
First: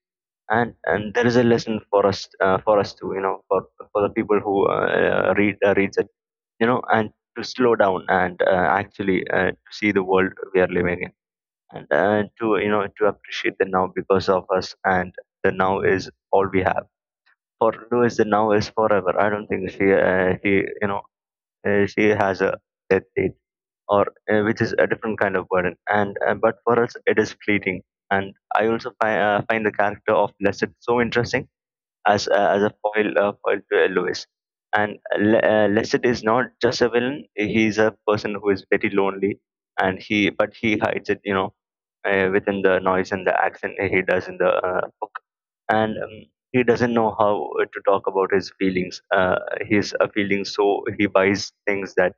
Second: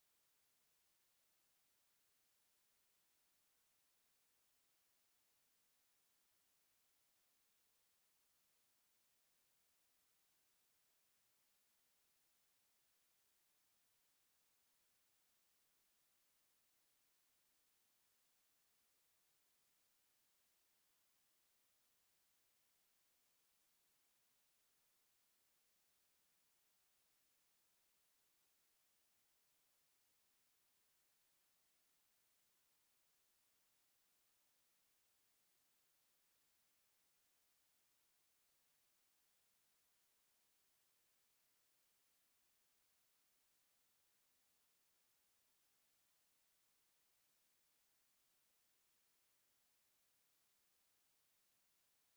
And there is a lesson for us, for us to, for the people who reads it, and to slow down and actually to see the world we are living in. And to you know to appreciate the now, because of us, and the now is all we have. For Lewis the now is forever. I don't think she, you know she has a death date, or which is a different kind of burden. And but for us it is fleeting. And I also find the character of Blessed so interesting as as a foil to Lewis. And Lestat is not just a villain; he's a person who is very lonely, and he but he hides it, within the noise and the accent he does in the book. And he doesn't know how to talk about his feelings. His feelings, so he buys things that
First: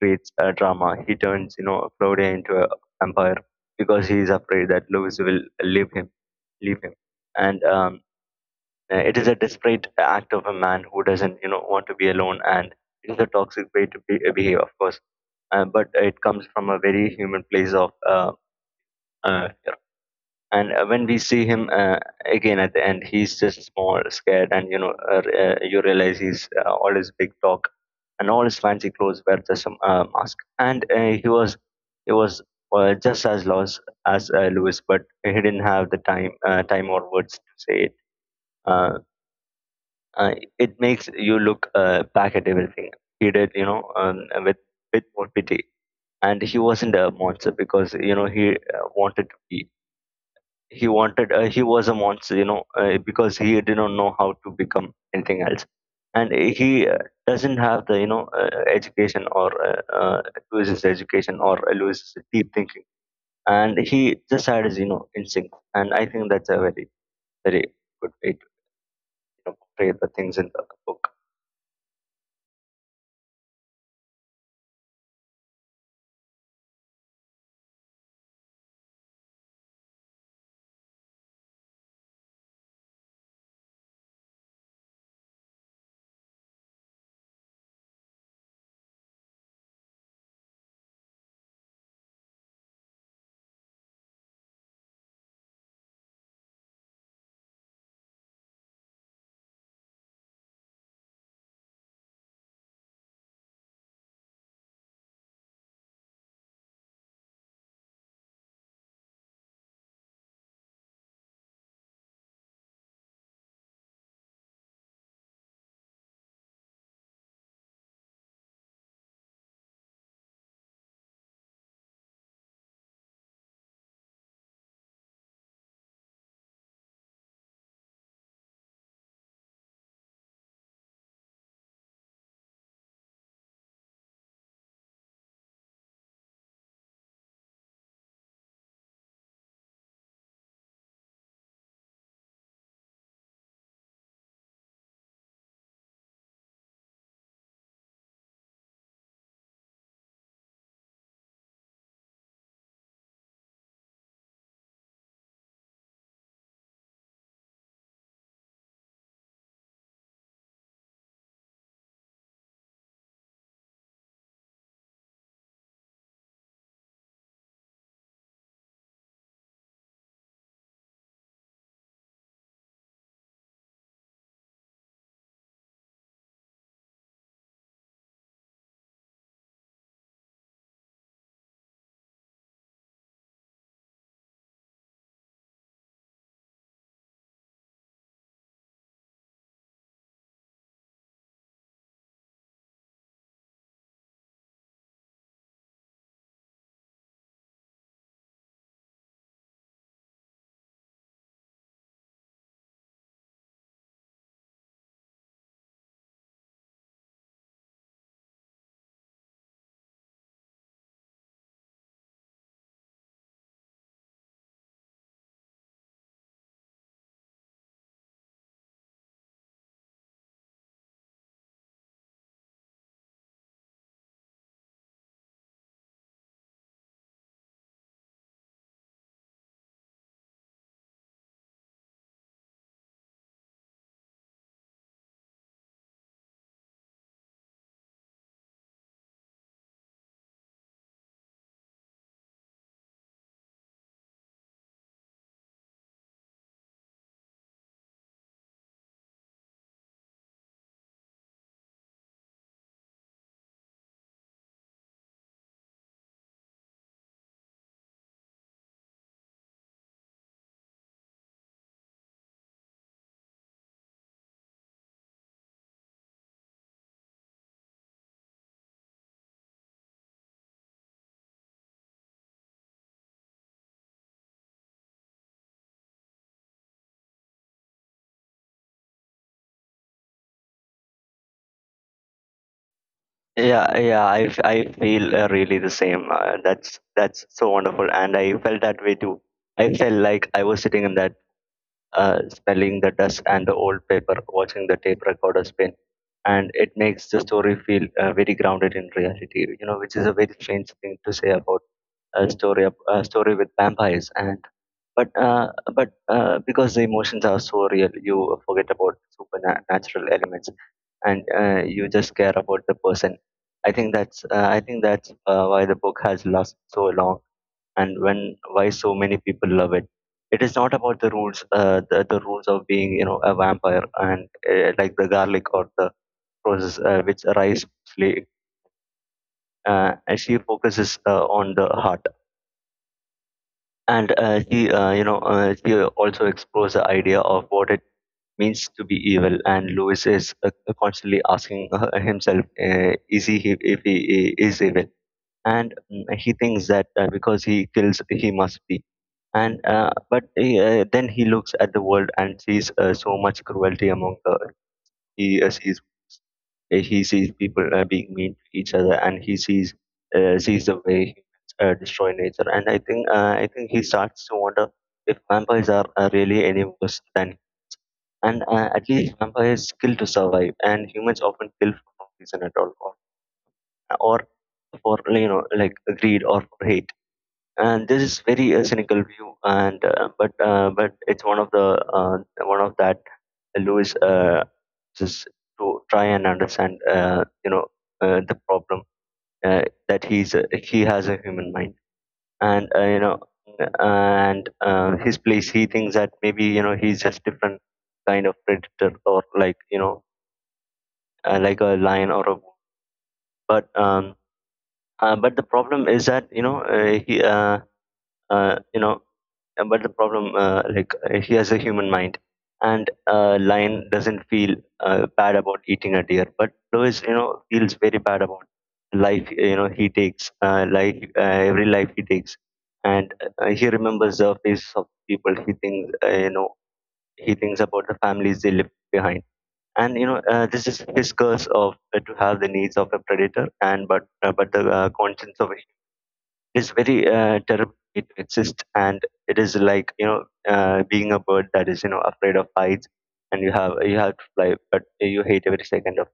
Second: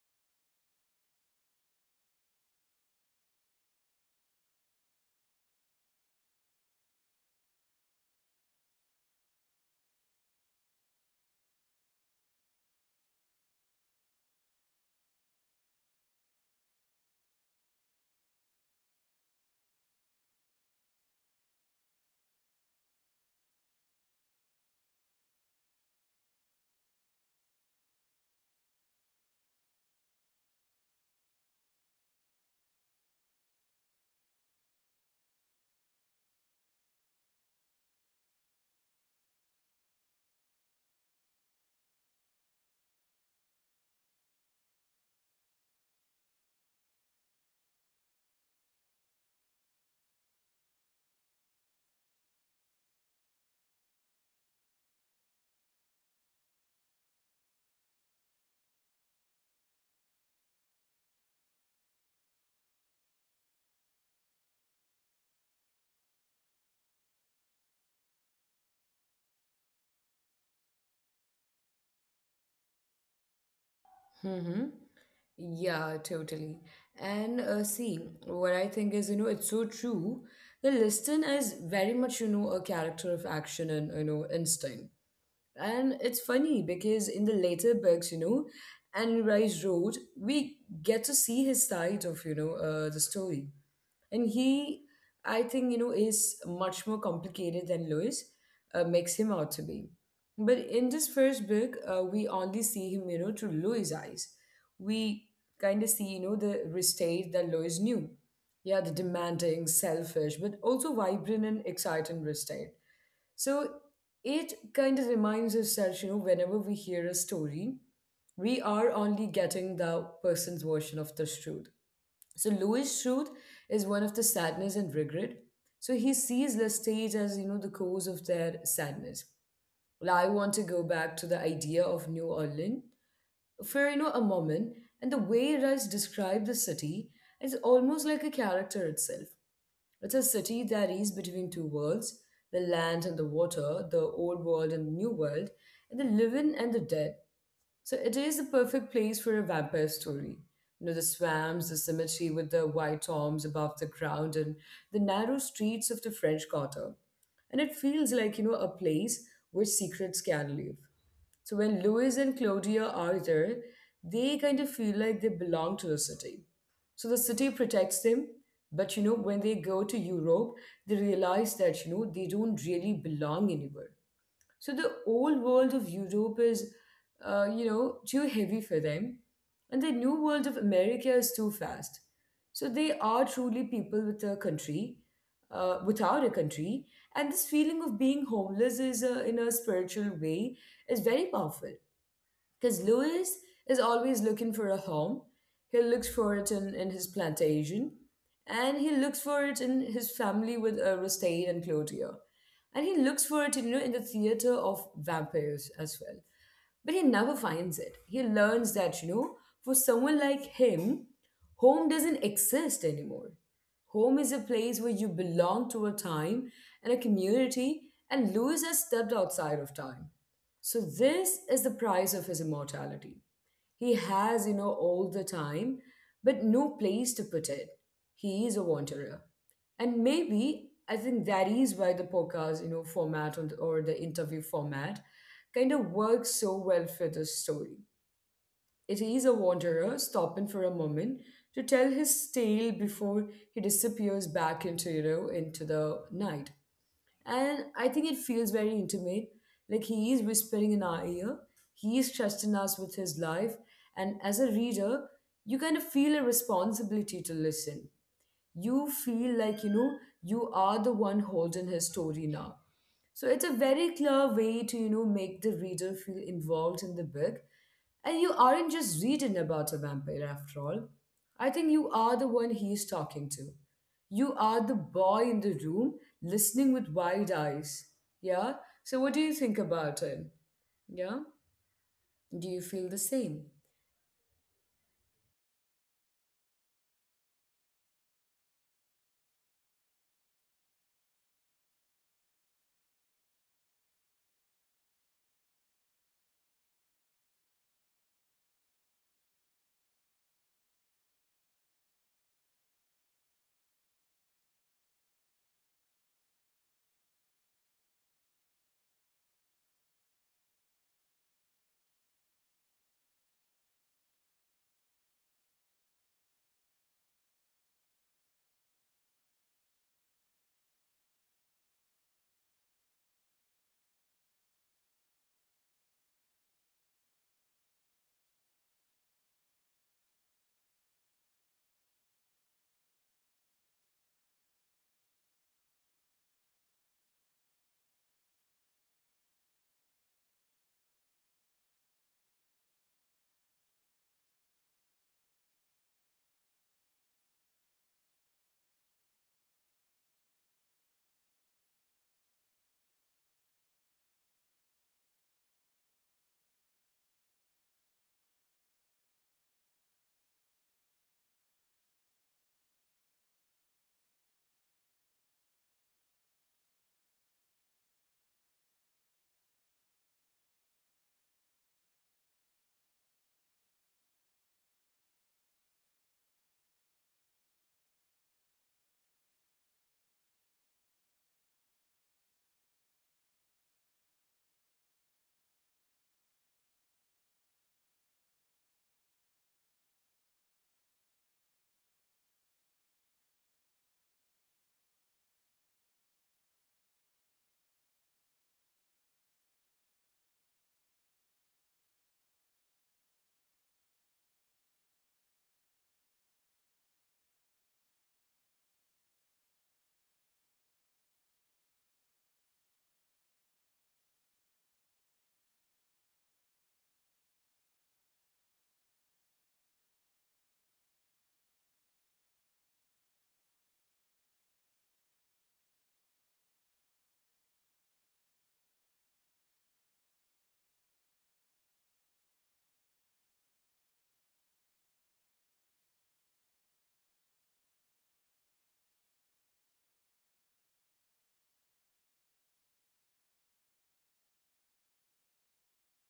creates drama. He turns, Claudia into a vampire because he is afraid that Lewis will leave him, and it is a desperate act of a man who doesn't, want to be alone, and it is a toxic way to be, behave, of course. But it comes from a very human place of fear. And when we see him again at the end, he's just small, scared, and you realize he's, all his big talk and all his fancy clothes were just a mask. And he was just as lost as Lewis, but he didn't have the time or words to say it. Uh, uh, it makes you look back at everything he did, with more pity. And he wasn't a monster because he wanted to be. He wanted, he was a monster, because he did not know how to become anything else. And he doesn't have the, education or loses education or loses deep thinking. And he just had his, instinct. And I think that's a very very good way to portray the things in the book. Mm-hmm. Yeah, totally. And see, what I think is, it's so true. The listener is very much, a character of action and, instinct. And it's funny because in the later books, Anne Rice wrote, we get to see his side of, the story. And he, I think, is much more complicated than Lewis makes him out to be. But in this first book, we only see him, through Louis' eyes. We kind of see, the restate that Louis knew. Yeah, the demanding, selfish, but also vibrant and exciting restate. So it kind of reminds us that, whenever we hear a story, we are only getting the person's version of the truth. So Louis' truth is one of the sadness and regret. So he sees Lestage as the cause of their sadness. Well, I want to go back to the idea of New Orleans for a moment, and the way Rice described the city is almost like a character itself. It's a city that is between two worlds, the land and the water, the old world and the new world, and the living and the dead. So it is a perfect place for a vampire story. The swamps, the cemetery with the white tombs above the ground, and the narrow streets of the French Quarter. And it feels like, a place where secrets can live. So when Louis and Claudia are there, they kind of feel like they belong to the city. So the city protects them, but when they go to Europe, they realize that, they don't really belong anywhere. So the old world of Europe is, too heavy for them, and the new world of America is too fast. So they are truly people without a country, and this feeling of being homeless is, in a spiritual way, is very powerful. Because Louis is always looking for a home. He looks for it in his plantation, and he looks for it in his family with and Clotier. And he looks for it, in the theater of vampires as well, but he never finds it. He learns that, for someone like him, home doesn't exist anymore. Home is a place where you belong to a time and a community, and Lewis has stepped outside of time. So, this is the price of his immortality. He has, all the time, but no place to put it. He is a wanderer, and maybe I think that is why the podcast, format or the interview format kind of works so well for this story. It is a wanderer stopping for a moment to tell his tale before he disappears back into the night. And I think it feels very intimate. Like he is whispering in our ear, he is trusting us with his life. And as a reader, you kind of feel a responsibility to listen. You feel like you are the one holding his story now. So it's a very clear way to make the reader feel involved in the book. And you aren't just reading about a vampire after all. I think you are the one he's talking to. You are the boy in the room listening with wide eyes. Yeah. So what do you think about him? Yeah, do you feel the same? Yeah, yeah, I feel really the same. That's so wonderful, and I felt that way too. I felt like I was sitting in that, smelling the dust and the old paper, watching the tape recorder spin, and it makes the story feel very grounded in reality. You know, which is a very strange thing to say about a a story with vampires, and but uh, but because the emotions are so real, you forget about supernatural elements. And you just care about the person. I think that's I think that's why the book has lasted so long, and when, why so many people love it. It is not about the rules, the rules of being, a vampire, and like the garlic or the roses, which rise slowly. And she focuses on the heart. And she you know she also explores the idea of what it means to be evil. And Lewis is constantly asking himself, is he if he is evil? And mm, he thinks that because he kills, he must be. And then he looks at the world and sees so much cruelty among the. He sees he sees people being mean to each other, and he sees the way humans destroy nature. And I think he starts to wonder if vampires are really any worse than. And at least vampire is skill to survive, and humans often kill for no reason at all, or for, like greed or for hate. And this is very a cynical view, and but it's one of the one of that Lewis just to try and understand, the problem, uh, that he has a human mind, and his place. He thinks that maybe, he's just different kind of predator, or like, like a lion or a wolf. But um, but the problem is that you know he you know but the problem, he has a human mind, and lion doesn't feel bad about eating a deer, but Lois, you know, feels very bad about life. You know, he takes life every life he takes, and he remembers the faces of people. He thinks, uh, he thinks about the families they left behind. And you know This is his curse, of to have the needs of a predator, and but the conscience of it is very terrible to exist. And it is like, you know, being a bird that is, you know, afraid of heights and you have to fly but you hate every second of.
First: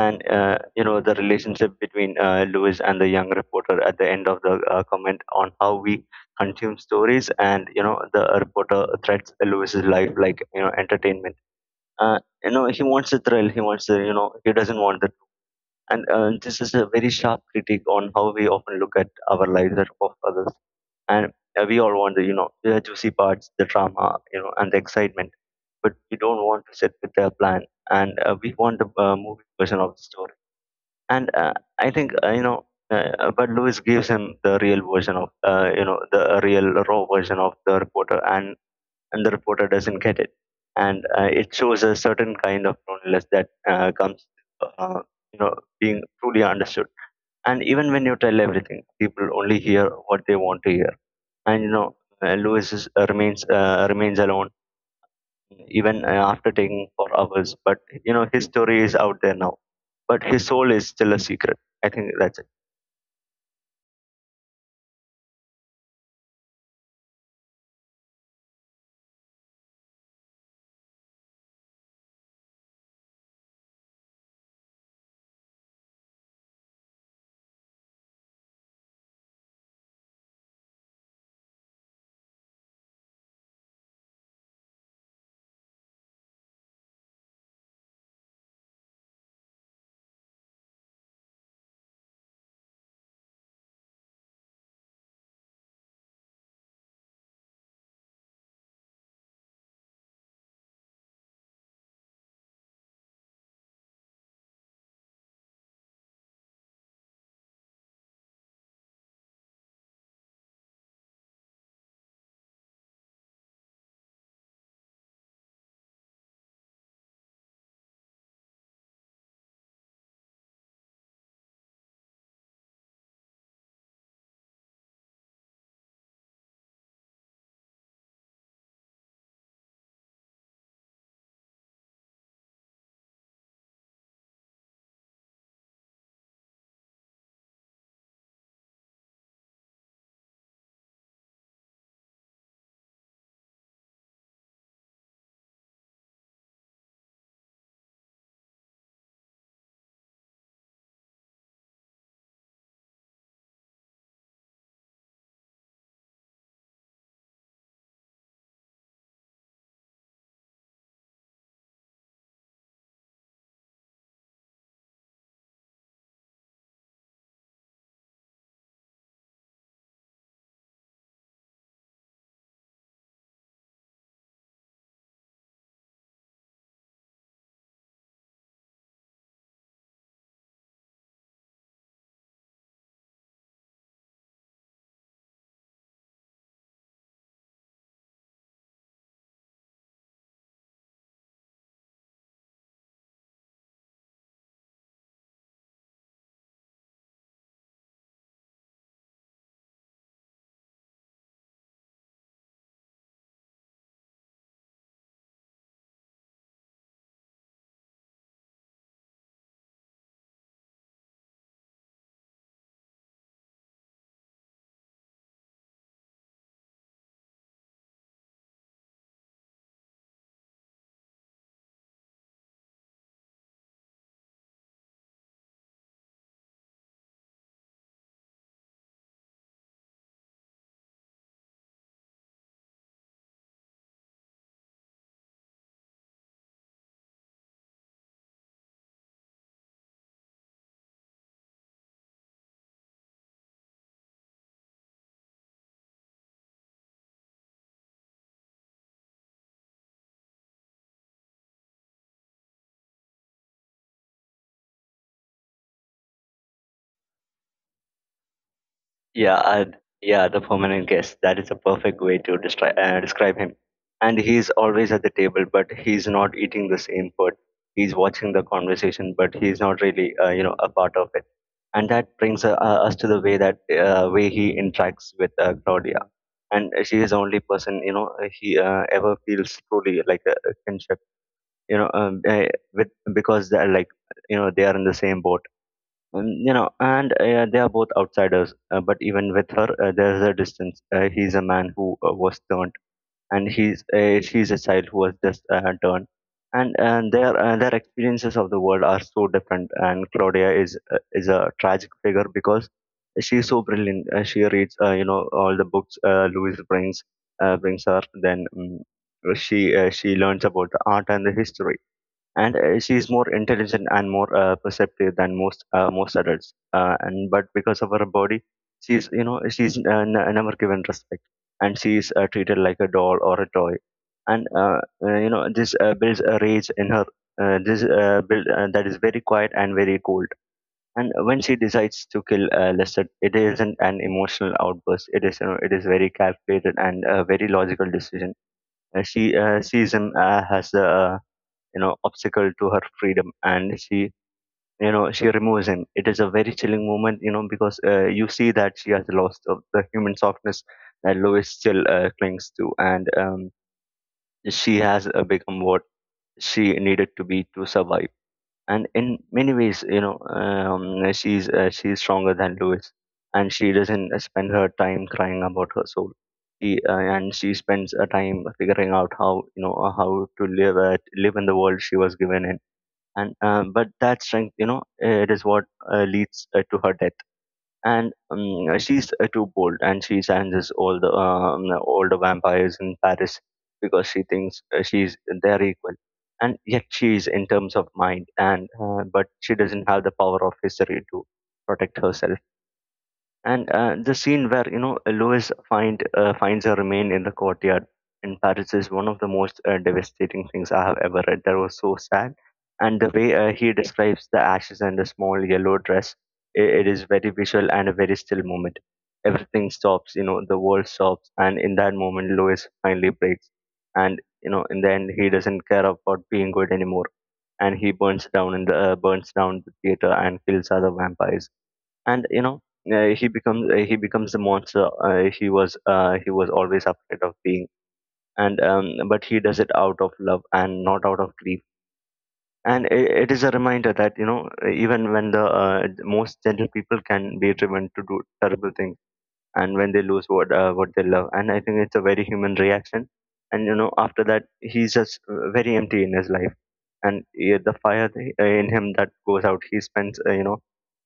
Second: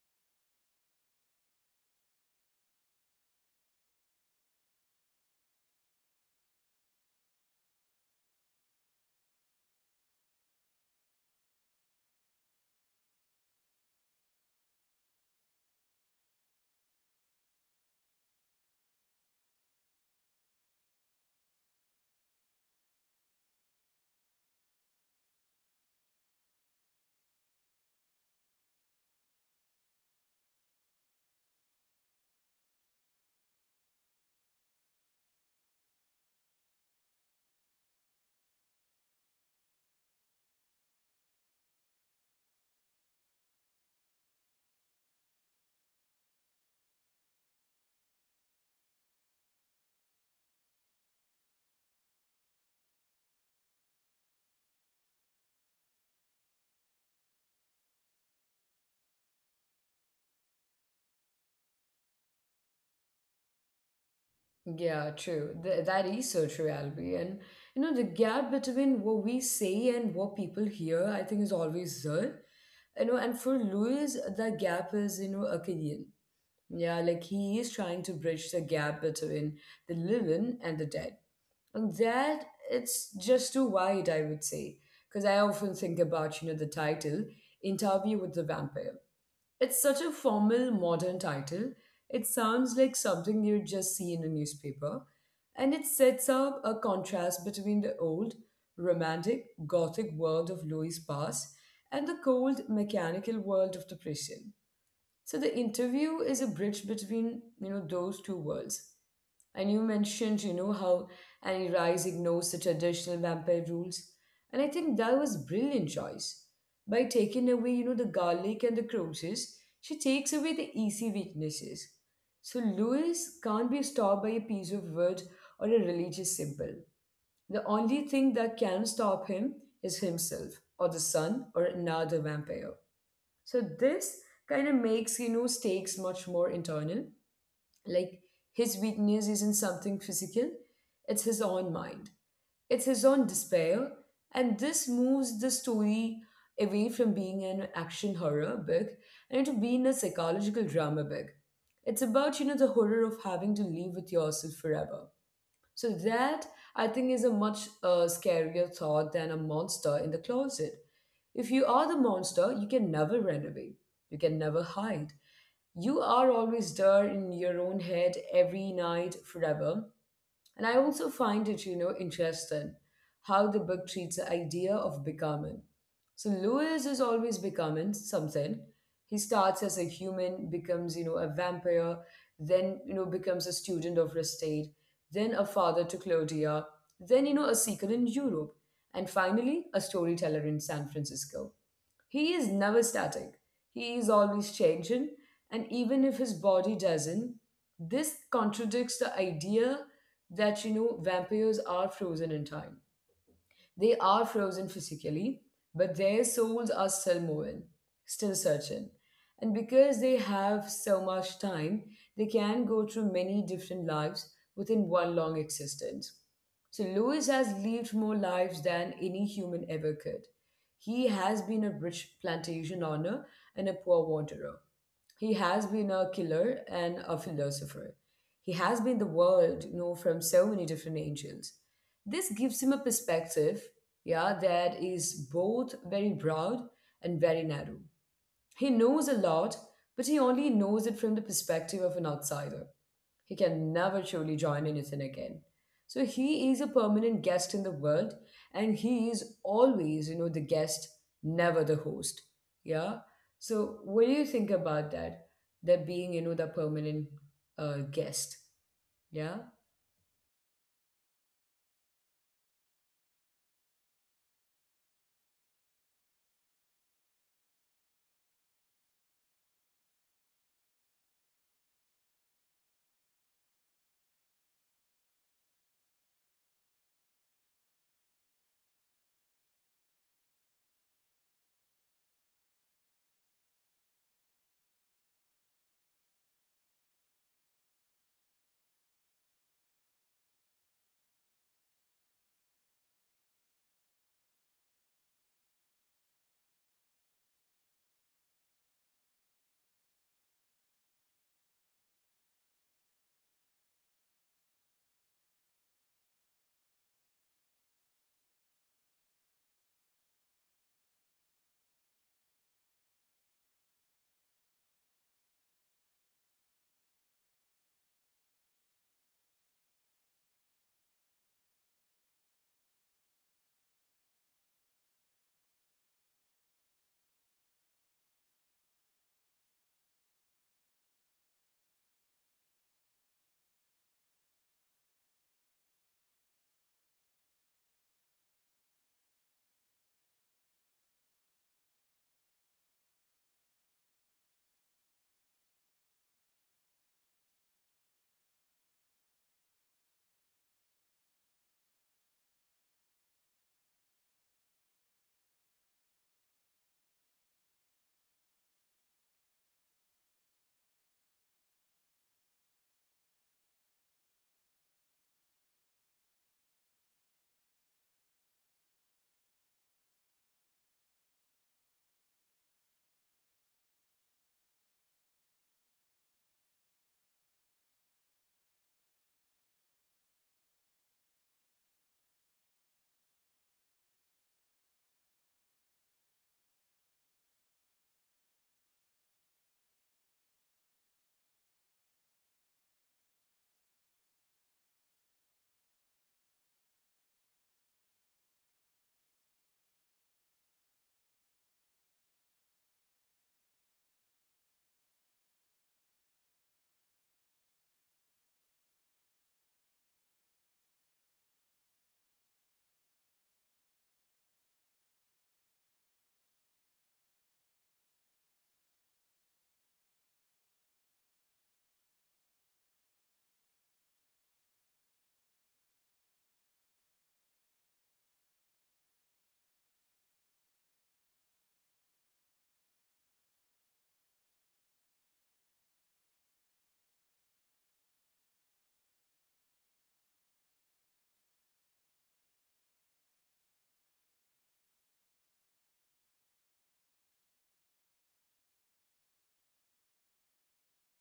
And you know, the relationship between Lewis and the young reporter at the end of the comment on how we consume stories. And you know, the reporter threats Lewis's life like, you know, entertainment. You know, he wants the thrill. He wants the, you know, he doesn't want the. And this is a very sharp critique on how we often look at our lives, that of others. And we all want the, you know, the juicy parts, the drama, you know, and the excitement. But we don't want to sit with their plan, and we want the movie version of the story. And I think, but Lewis gives him the real version of, you know, the real raw version of the reporter, and the reporter doesn't get it. And it shows a certain kind of loneliness that comes, uh, you know, being truly understood. And even when you tell everything, people only hear what they want to hear. And you know, Lewis is, remains alone even after taking for hours. But you know, his story is out there now. But his soul is still a secret. I think that's it. Yeah, true. That is so true, Albie. And the gap between what we say and what people hear, I think, is always there. And for Louis, the gap is, Akkadian. Yeah, like he is trying to bridge the gap between the living and the dead. And that, it's just too wide, I would say. Because I often think about, the title, Interview with the Vampire. It's such a formal modern title. It sounds like something you'd just see in a newspaper. And it sets up a contrast between the old, romantic, gothic world of Louis Pass and the cold, mechanical world of the prison. So the interview is a bridge between, those two worlds. And you mentioned, how Annie Rice ignores the traditional vampire rules. And I think that was brilliant choice. By taking away, the garlic and the crosses, she takes away the easy weaknesses. So Louis can't be stopped by a piece of wood or a religious symbol. The only thing that can stop him is himself, or the sun, or another vampire. So this kind of makes stakes much more internal. Like his weakness isn't something physical, it's his own mind. It's his own despair. And this moves the story away from being an action horror book and into being a psychological drama book. It's about, the horror of having to live with yourself forever. So that I think is a much scarier thought than a monster in the closet. If you are the monster, you can never run away. You can never hide. You are always there in your own head every night forever. And I also find it, interesting how the book treats the idea of becoming. So Lewis is always becoming something. He starts as a human, becomes, a vampire, then, becomes a student of Restate, then a father to Claudia, then, a seeker in Europe, and finally a storyteller in San Francisco. He is never static, he is always changing, and even if his body doesn't, this contradicts the idea that vampires are frozen in time. They are frozen physically, but their souls are still moving, still searching. And because they have so much time, they can go through many different lives within one long existence. So Lewis has lived more lives than any human ever could. He has been a rich plantation owner and a poor wanderer. He has been a killer and a philosopher. He has been the world, from so many different angles. This gives him a perspective, yeah, that is both very broad and very narrow. He knows a lot, but he only knows it from the perspective of an outsider. He can never truly join anything again. So he is a permanent guest in the world, and he is always, the guest, never the host. Yeah. So what do you think about that? That being, the permanent guest. Yeah, Yeah. and yeah, the permanent guest. That is a perfect way to describe him. And he's always at the table, but he's not eating the same food. He's watching the conversation, but he's not really, you know, a part of it. And that brings us to the way he interacts with Claudia. And she is the only person, you know, he ever feels truly like a kinship, you know, um, uh, with because they're like, you know, they are in the same boat, you know, and they are both outsiders. But even with her, there is a distance. He's a man who was turned, and he's she's a child who was just turned. And their experiences of the world are so different. And Claudia is a tragic figure because she's so brilliant. She reads, you know, all the books Louis brings her. Then she learns about the art and the history, and she is more intelligent and more perceptive than most adults, and but because of her body, she's, you know, she's never given respect, and she is treated like a doll or a toy. And You know, this builds a rage in her, this build that is very quiet and very cold. And when she decides to kill Lester, it isn't an emotional outburst, it is, you know, it is very calculated, and a very logical decision. She sees him as the you know obstacle to her freedom, and she, you know, she removes him. It is a very chilling moment, you know, because you see that she has lost of the human softness that Lois still clings to. And She has become what she needed to be to survive. And in many ways, you know, she's stronger than Lois, and she doesn't spend her time crying about her soul. She spends her time figuring out how, you know, how to live, live in the world she was given in. And But that strength, you know, it is what leads to her death. And She's too bold, and she challenges all the vampires in Paris because she thinks she's their equal. And yet she is, in terms of mind, and but she doesn't have the power of history to protect herself. And the scene where, you know, Lois finds her remain in the courtyard in Paris is one of the most devastating things I have ever read. That was so sad, and the way he describes the ashes and the small yellow dress, it is very visual and a very still moment. Everything stops, you know, the world stops, and in that moment, Lois finally breaks. And you know, in the end, he doesn't care about being good anymore, and he burns down the theater and kills other vampires. And you know He becomes, a monster he was always afraid of being. And But he does it out of love and not out of grief. And it is a reminder that, you know, even when the most gentle people can be driven to do terrible things and when they lose what they love. And I think it's a very human reaction. And you know, after that, he's just very empty in his life. And yeah, the fire in him that goes out. He spends,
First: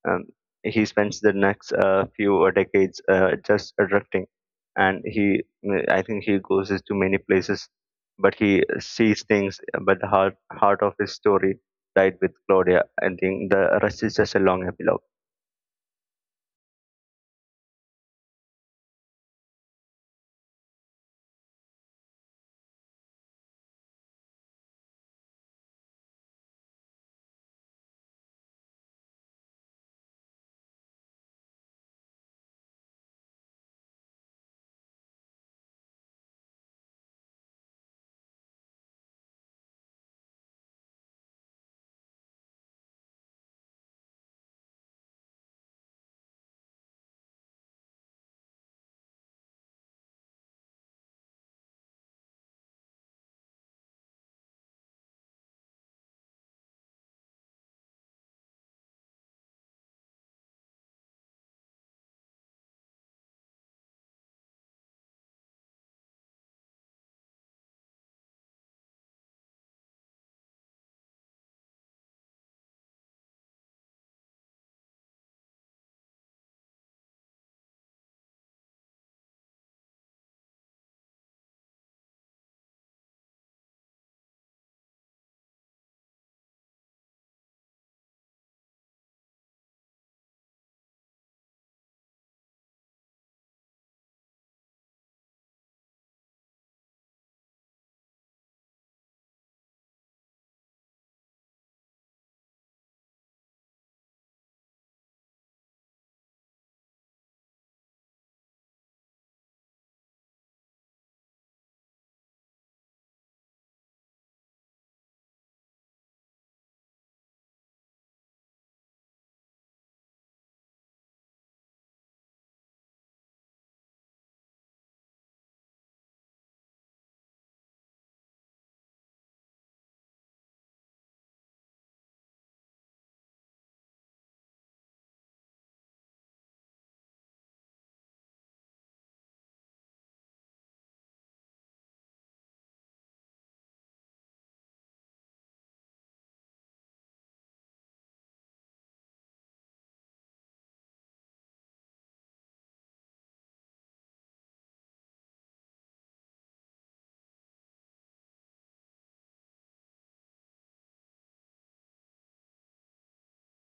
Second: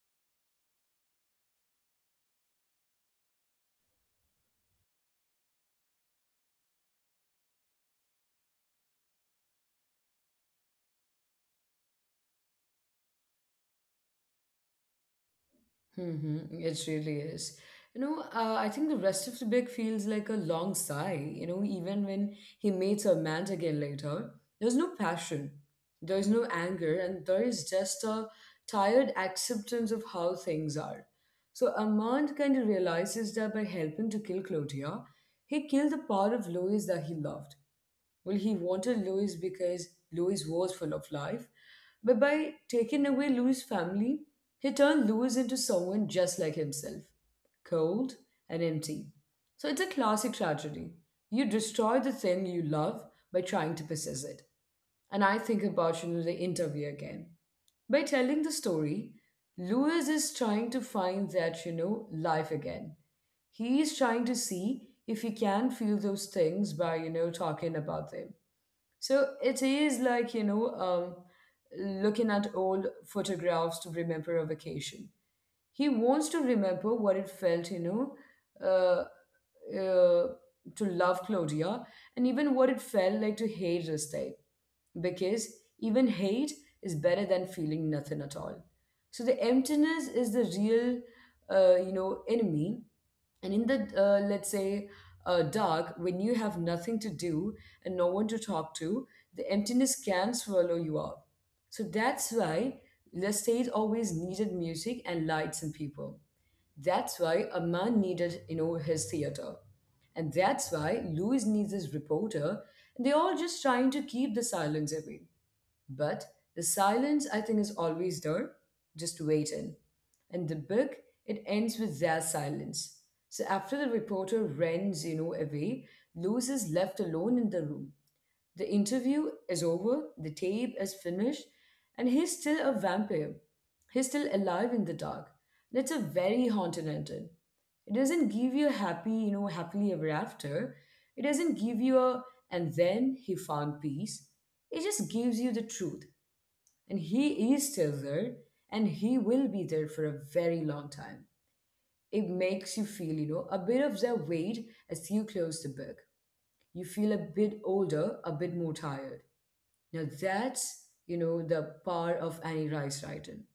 um, he spends the next few decades just adapting, and he, I think, he goes to many places, but he sees things. But the heart of his story died with Claudia. I think the rest is just a long epilogue. Mm-hmm. It really is. I think the rest of the book feels like a long sigh. Even when he meets her again later, there's no passion, there's no anger, and there is just a tired acceptance of how things are. So Armand kind of realizes that by helping to kill Clotia, he killed the part of Louis that he loved. Well, he wanted Louis because Louis was full of life. But by taking away Louis' family, he turned Louis into someone just like himself, cold and empty. So it's a classic tragedy. You destroy the thing you love by trying to possess it. And I think about the interview again. By telling the story, Louis is trying to find that life again. He is trying to see if he can feel those things by talking about them. So it is like, looking at old photographs to remember a vacation. He wants to remember what it feltuh, uh, to love Claudia and even what it felt like to hate this type. Because even hate is better than feeling nothing at all. So the emptiness is the real, enemy. And in the, let's say, dark, when you have nothing to do and no one to talk to, the emptiness can swallow you up. So that's why the stage always needed music and lights and people. That's why a man needed his theater. And that's why Louis needs his reporter. And they're all just trying to keep the silence away. But the silence, I think, is always there, just waiting. And the book, it ends with their silence. So after the reporter runs away, Louis is left alone in the room. The interview is over, the tape is finished, and he's still a vampire. He's still alive in the dark. And it's a very haunted ending. It doesn't give you a happy, happily ever after. It doesn't give you a and then he found peace. It just gives you the truth. And he is still there, and he will be there for a very long time. It makes you feel a bit of the weight as you close the book. You feel a bit older, a bit more tired. Now that's the power of Annie Rice Riordan.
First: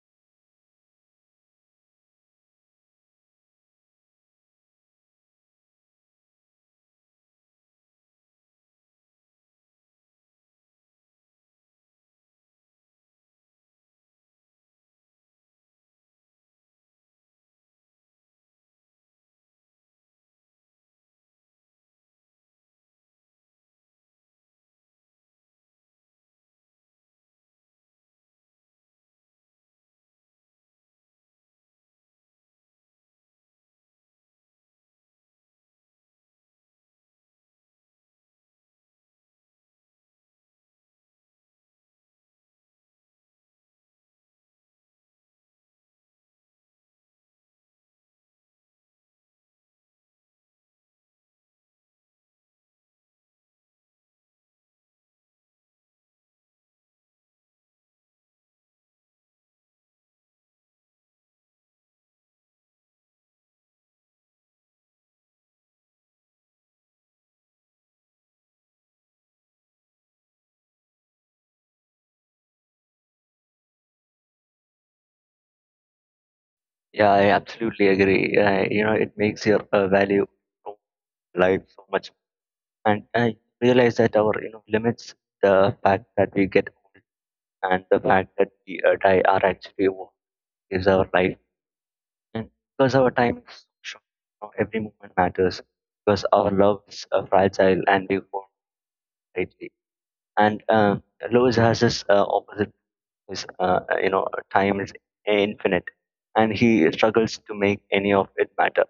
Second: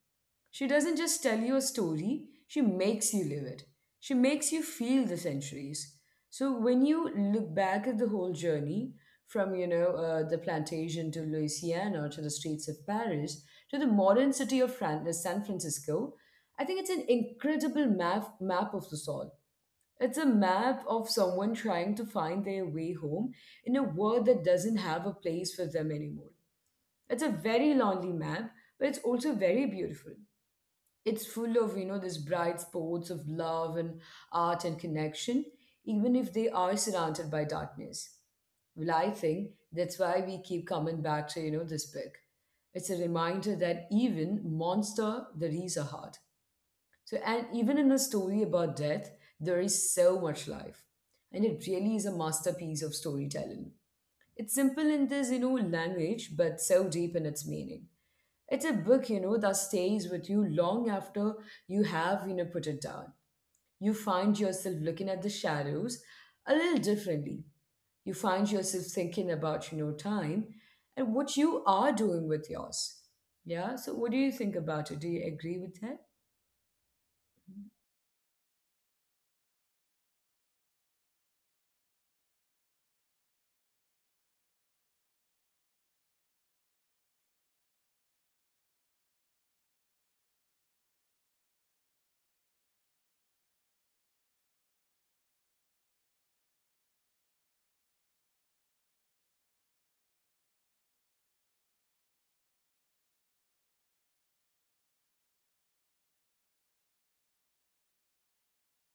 She doesn't just tell you a story, she makes you live it. She makes you feel the centuries. So when you look back at the whole journey, from, the plantation to Louisiana to the streets of Paris to the modern city of San Francisco, I think it's an incredible map of the soul. It's a map of someone trying to find their way home in a world that doesn't have a place for them anymore. It's a very lonely map, but it's also very beautiful. It's full of, these bright spots of love and art and connection, even if they are surrounded by darkness. Well, I think that's why we keep coming back to this book. It's a reminder that even monster, there is a heart. So, and even in a story about death, there is so much life. And it really is a masterpiece of storytelling. It's simple in this language, but so deep in its meaning. It's a book that stays with you long after you have put it down. You find yourself looking at the shadows a little differently. You find yourself thinking about time and what you are doing with yours. Yeah. So, what do you think about it? Do you agree with Yeah, I absolutely agree. You know, it makes your value of life so much. And I realize that our, you know, limits, the fact that we get old, and the fact that we die are actually what gives our life. And because our time is so short, every moment matters, because our loves are fragile and we want lightly. And Lois has this opposite. His, you know, time is infinite, and he struggles to make any of it matter.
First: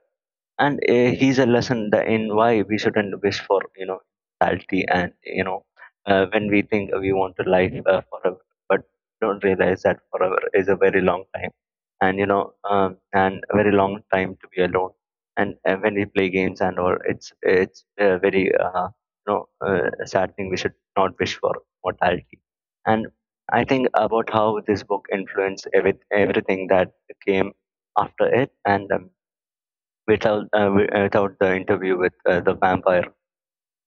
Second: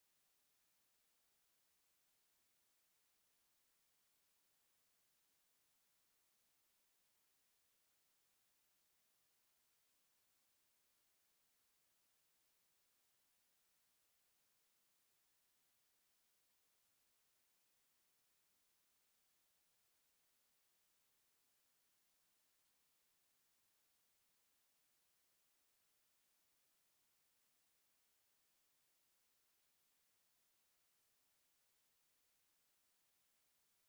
And he's a lesson that in why we shouldn't wish for, you know, mortality. And you know, when we think we want a life, forever, but don't realize that forever is a very long time, and you know, and a very long time to be alone. And when we play games and all, it's very, sad thing we should not wish for mortality. And I think about how this book influenced everything that came after it. And without the interview with the vampire,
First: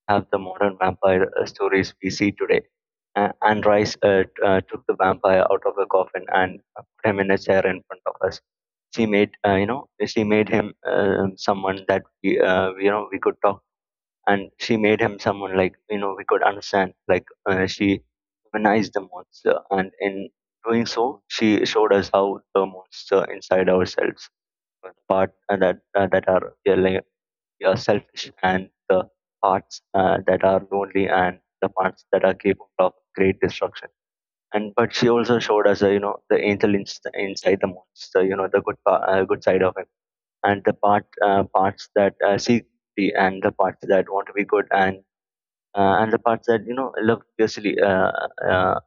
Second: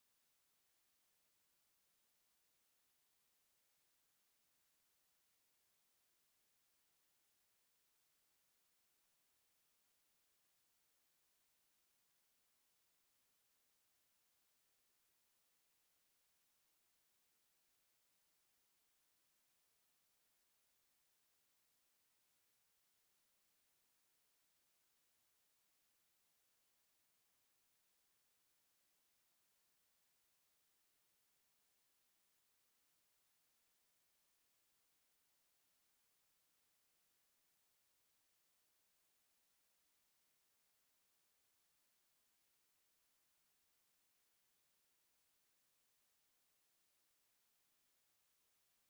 have the modern vampire stories we see today. And Rice took the vampire out of the coffin and put him in a chair in front of us. She made, uh, she made him, someone that we, you know, we could talk. And she made him someone like, you know, we could understand. Like, she humanized the monster, and in doing so, she showed us how the monster inside ourselves, the part that are really, yeah, selfish, and the parts that are lonely, and the parts that are capable of great destruction. And but she also showed us, you know, the angel in, inside the monster, you know, the good side of him, and the parts that seek beauty, and the parts that want to be good, and the parts that, you know, love fiercely, uh,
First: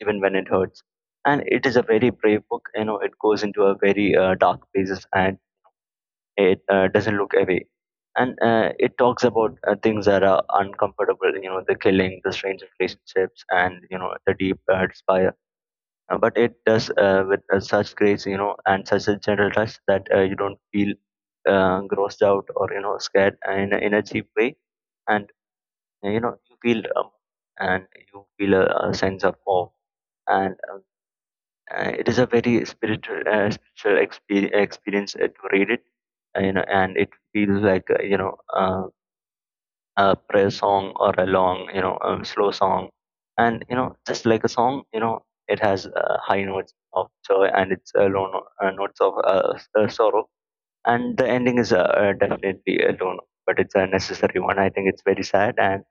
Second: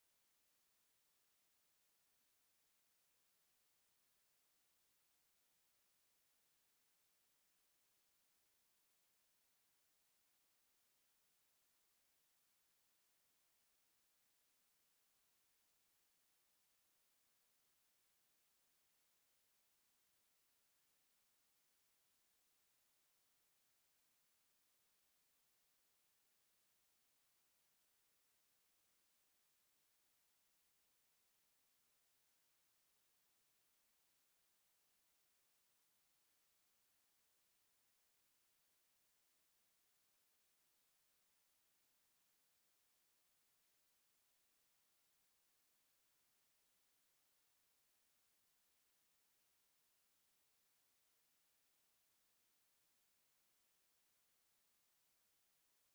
even when it hurts. And it is a very brave book. You know, it goes into a very dark places, and it doesn't look away, and it talks about things that are uncomfortable, you know, the killing, the strange relationships, and you know the deep despair. But it does with such grace, you know, and such a gentle touch that you don't feel grossed out or, you know, scared in a cheap way. And you know you feel and you feel a sense of awe. And It is a very spiritual spiritual experience to read it. You know, and it feels like a prayer song, or a long, slow song. And you know, just like a song, you know, it has high notes of joy, and it's low notes of sorrow. And the ending is definitely a low note, but it's a necessary one. I think it's very sad, and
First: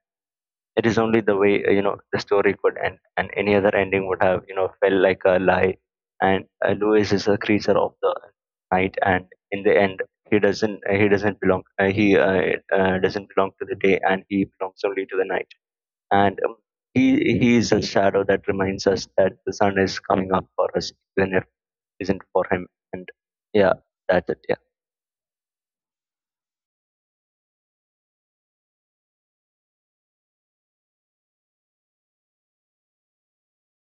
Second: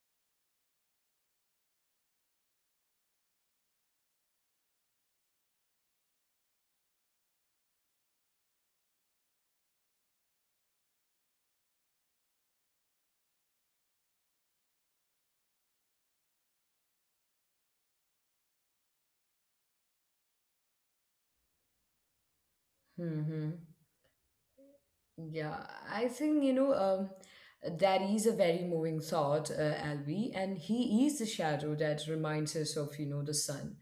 it is only the way, you know, the story could end, and any other ending would have, you know, felt like a lie. And Louis is a creature of the night, and in the end he doesn't belong, he doesn't belong to the day, and he belongs only to the night. And he he is a shadow that reminds us that the sun is coming up for us, even if it isn't for him. And that? yeah, that's it, yeah. Yeah, I think, that is a very moving thought, Albie, and he is the shadow that reminds us of the sun.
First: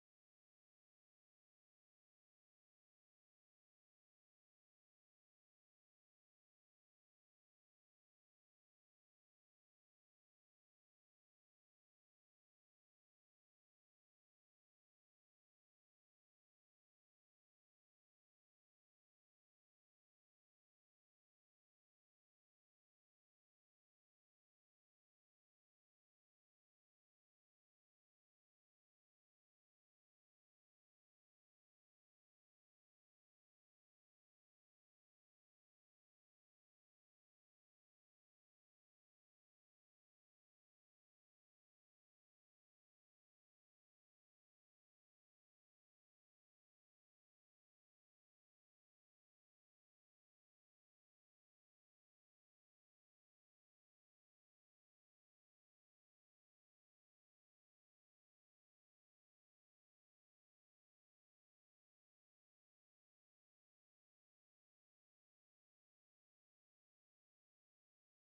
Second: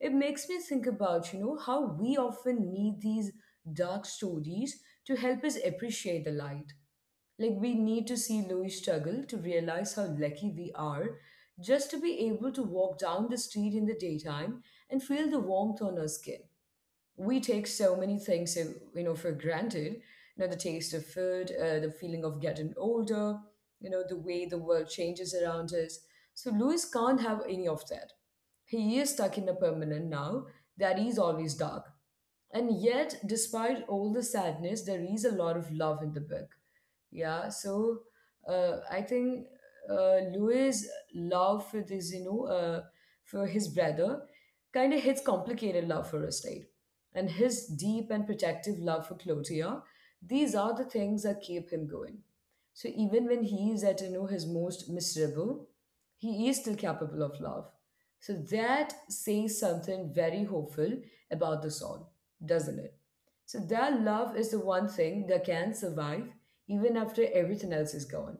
It makes me think about how we often need these dark stories to help us appreciate the light. Like, we need to see Louis struggle to realize how lucky we are just to be able to walk down the street in the daytime and feel the warmth on our skin. We take so many things for granted. The taste of food, the feeling of getting older, the way the world changes around us. So Louis can't have any of that. He is stuck in a permanent now that is always dark. And yet, despite all the sadness, there is a lot of love in the book. Yeah, so I think Louis' love for this, for his brother, kind of his complicated love for estate, and his deep and protective love for Clotia. These are the things that keep him going. So even when he is at his most miserable, he is still capable of love. So that says something very hopeful about the song, doesn't it? So their love is the one thing that can survive even after everything else is gone.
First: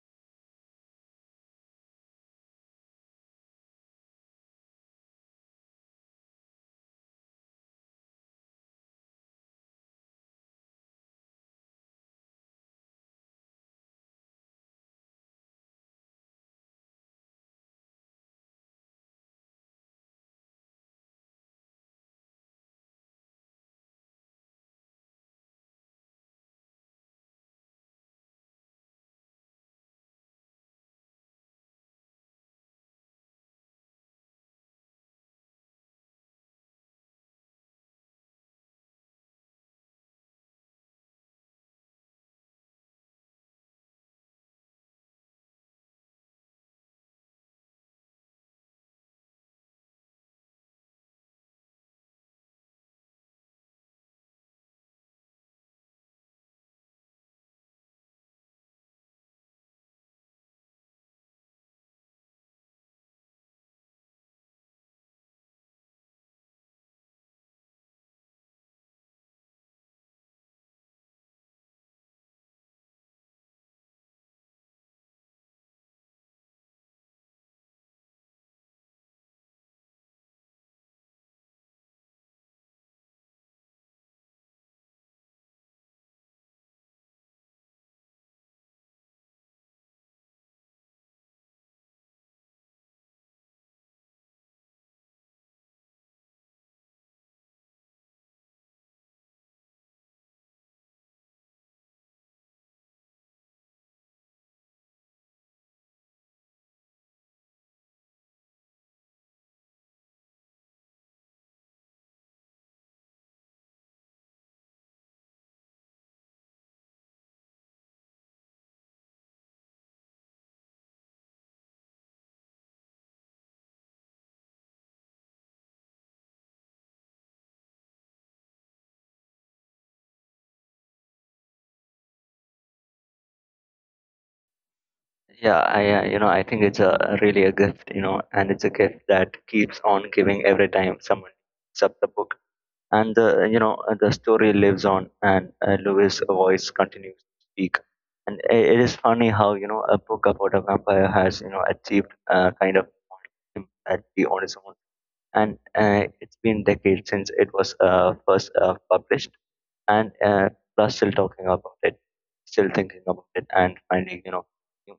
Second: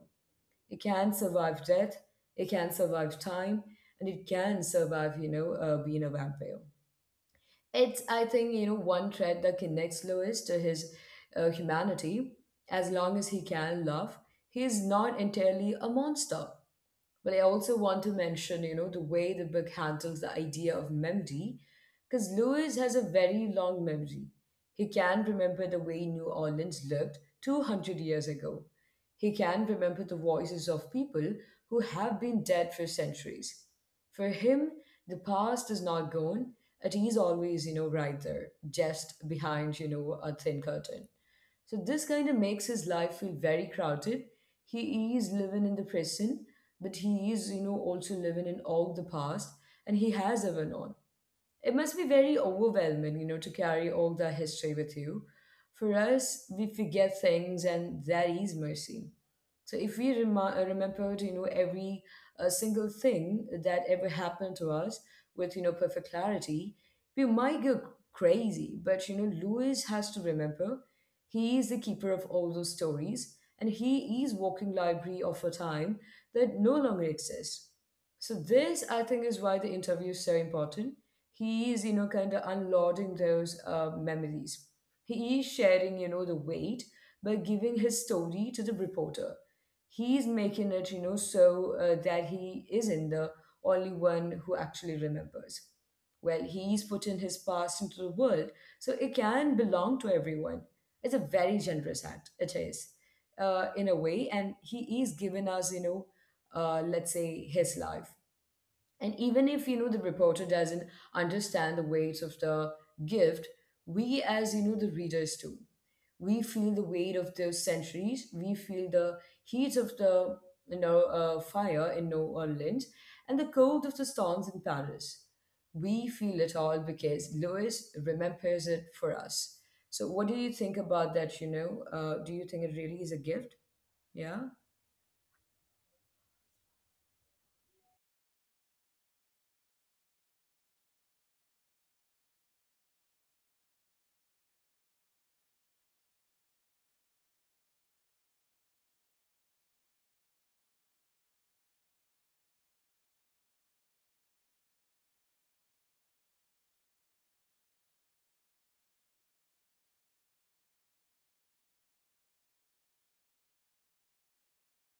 It can survive death, it can survive time, and it can survive, being a vampire. It's, I think one thread that connects Lewis to his humanity. As long as he can love, he is not entirely a monster. But I also want to mention the way the book handles the idea of memory, because Lewis has a very long memory. He can remember the way New Orleans looked 200 years ago. He can remember the voices of people who have been dead for centuries. For him, the past is not gone. It is always right there, just behind a thin curtain. So this kind of makes his life feel very crowded. He is living in the present, but he is also living in all the past, and he has ever known. It must be very overwhelming to carry all that history with you. For us, we forget things, and that is mercy. So if we remembered, every single thing that ever happened to us with, perfect clarity, we might go crazy. But Lewis has to remember. He is the keeper of all those stories, and he is walking library of a time that no longer exists. So this, I think, is why the interview is so important. He is kind of unloading those memories. He is sharing the weight by giving his story to the reporter. He's making it so that he isn't the only one who actually remembers. Well, he's putting his past into the world, so it can belong to everyone. It's a very generous act, it is, in a way, and he is giving us, let's say his life. And even if the reporter doesn't understand the weight of the gift, we as the readers do. We feel the weight of the centuries, we feel the heat of the fire in New Orleans, and the cold of the storms in Paris. We feel it all because Lewis remembers it for us. So what do you think about that? Do you think it really is a gift? Yeah. Yeah, I, you know, I think it's a really a gift, you know, and it's a gift that keeps on giving every time someone picks up the book. And the, you know, the story lives on, and Louis' voice continues to speak. And I it is funny how, you know, a book about a vampire has, you know, achieved kind of immortality on its own. And it's been decades since it was first published, and plus still talking about it, still thinking about it, and finding, you know, new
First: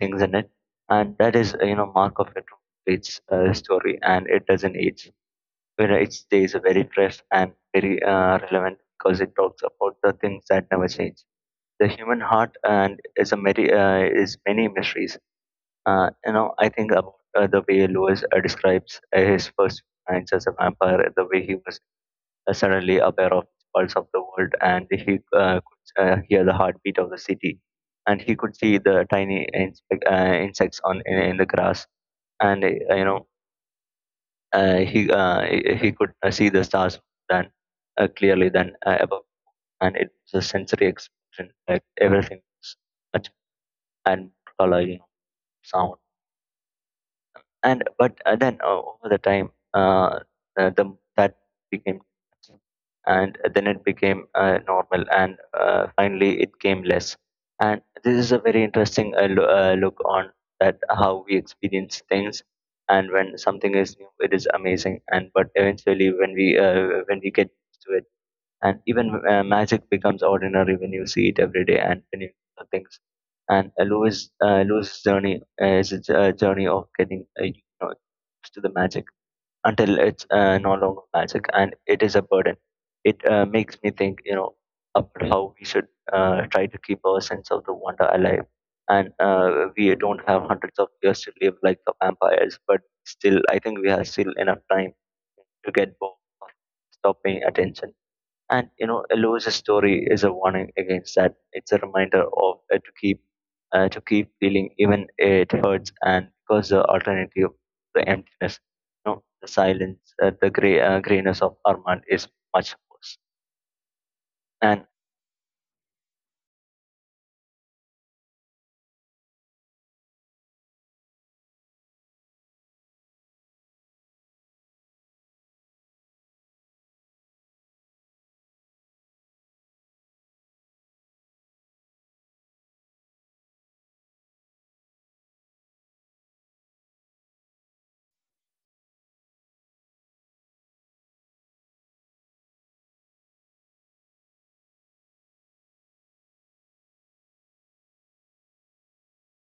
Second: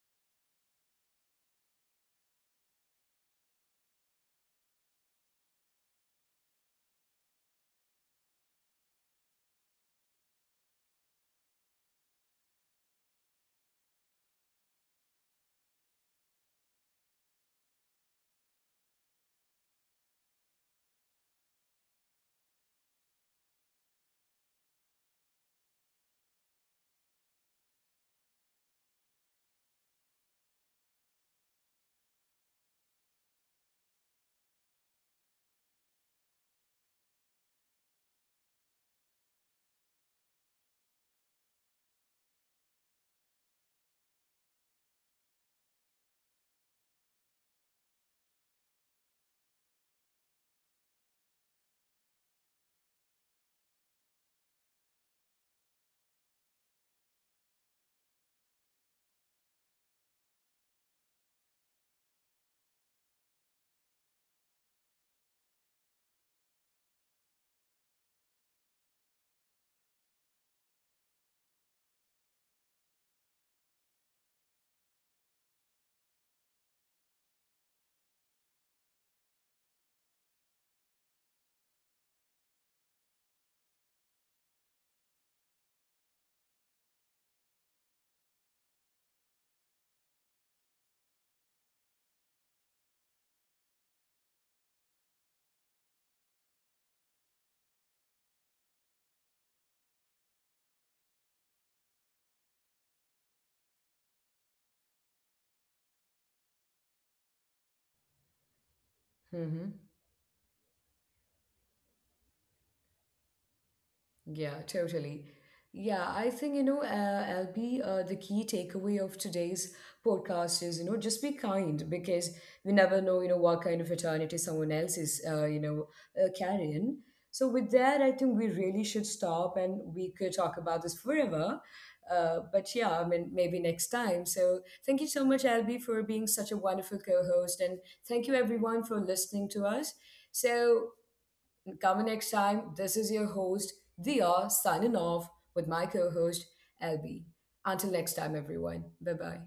things in it. And that is you know, mark of retro its story, and it doesn't age. Where it stays very fresh and very relevant, because it talks about the things that never change. The human heart and is a many is many mysteries. You know, I think about the way Lewis describes his first nights as a vampire, the way he was suddenly aware of the pulse of the world, and he could hear the heartbeat of the city, and he could see the tiny insects in the grass, and you know uh, he uh, he could see the stars than clearly than above. And it was a sensory experience, like everything was much, and color, you know, sound. And but then over the time, the that became, and then it became normal, and finally it came less. And this is a very interesting look on that how we experience things. And when something is new it is amazing, and but eventually when we get used to it, and even magic becomes ordinary when you see it every day, and when you do things. And Louis' journey is a a journey of getting, you know, used to the magic until it's no longer magic and it is a burden. It makes me think, you know, about how we should try to keep our sense of the wonder alive. And we don't have hundreds of years to live like the vampires, but still, I think we have still enough time to get bored of stop paying attention. And you know, Eloise's story is a warning against that. It's a reminder of, to keep feeling even it hurts, and because the alternative, the emptiness, you know, the Mm-hmm. silence, the gray grayness of Armand is much worse. Yeah, And totally. Yeah, I think, LB, the key takeaway of today's podcast is just be kind, because we never know what kind of eternity someone else is, carrying. So, with that, I think we really should stop, and we could talk about this forever. But yeah, I mean, maybe next time. So, thank you so much, LB, for being such a wonderful co host. And thank you, everyone, for listening to us. So, and coming next time, this is your host, Dia, signing off with my co host, LB. Until next time, everyone. Bye bye.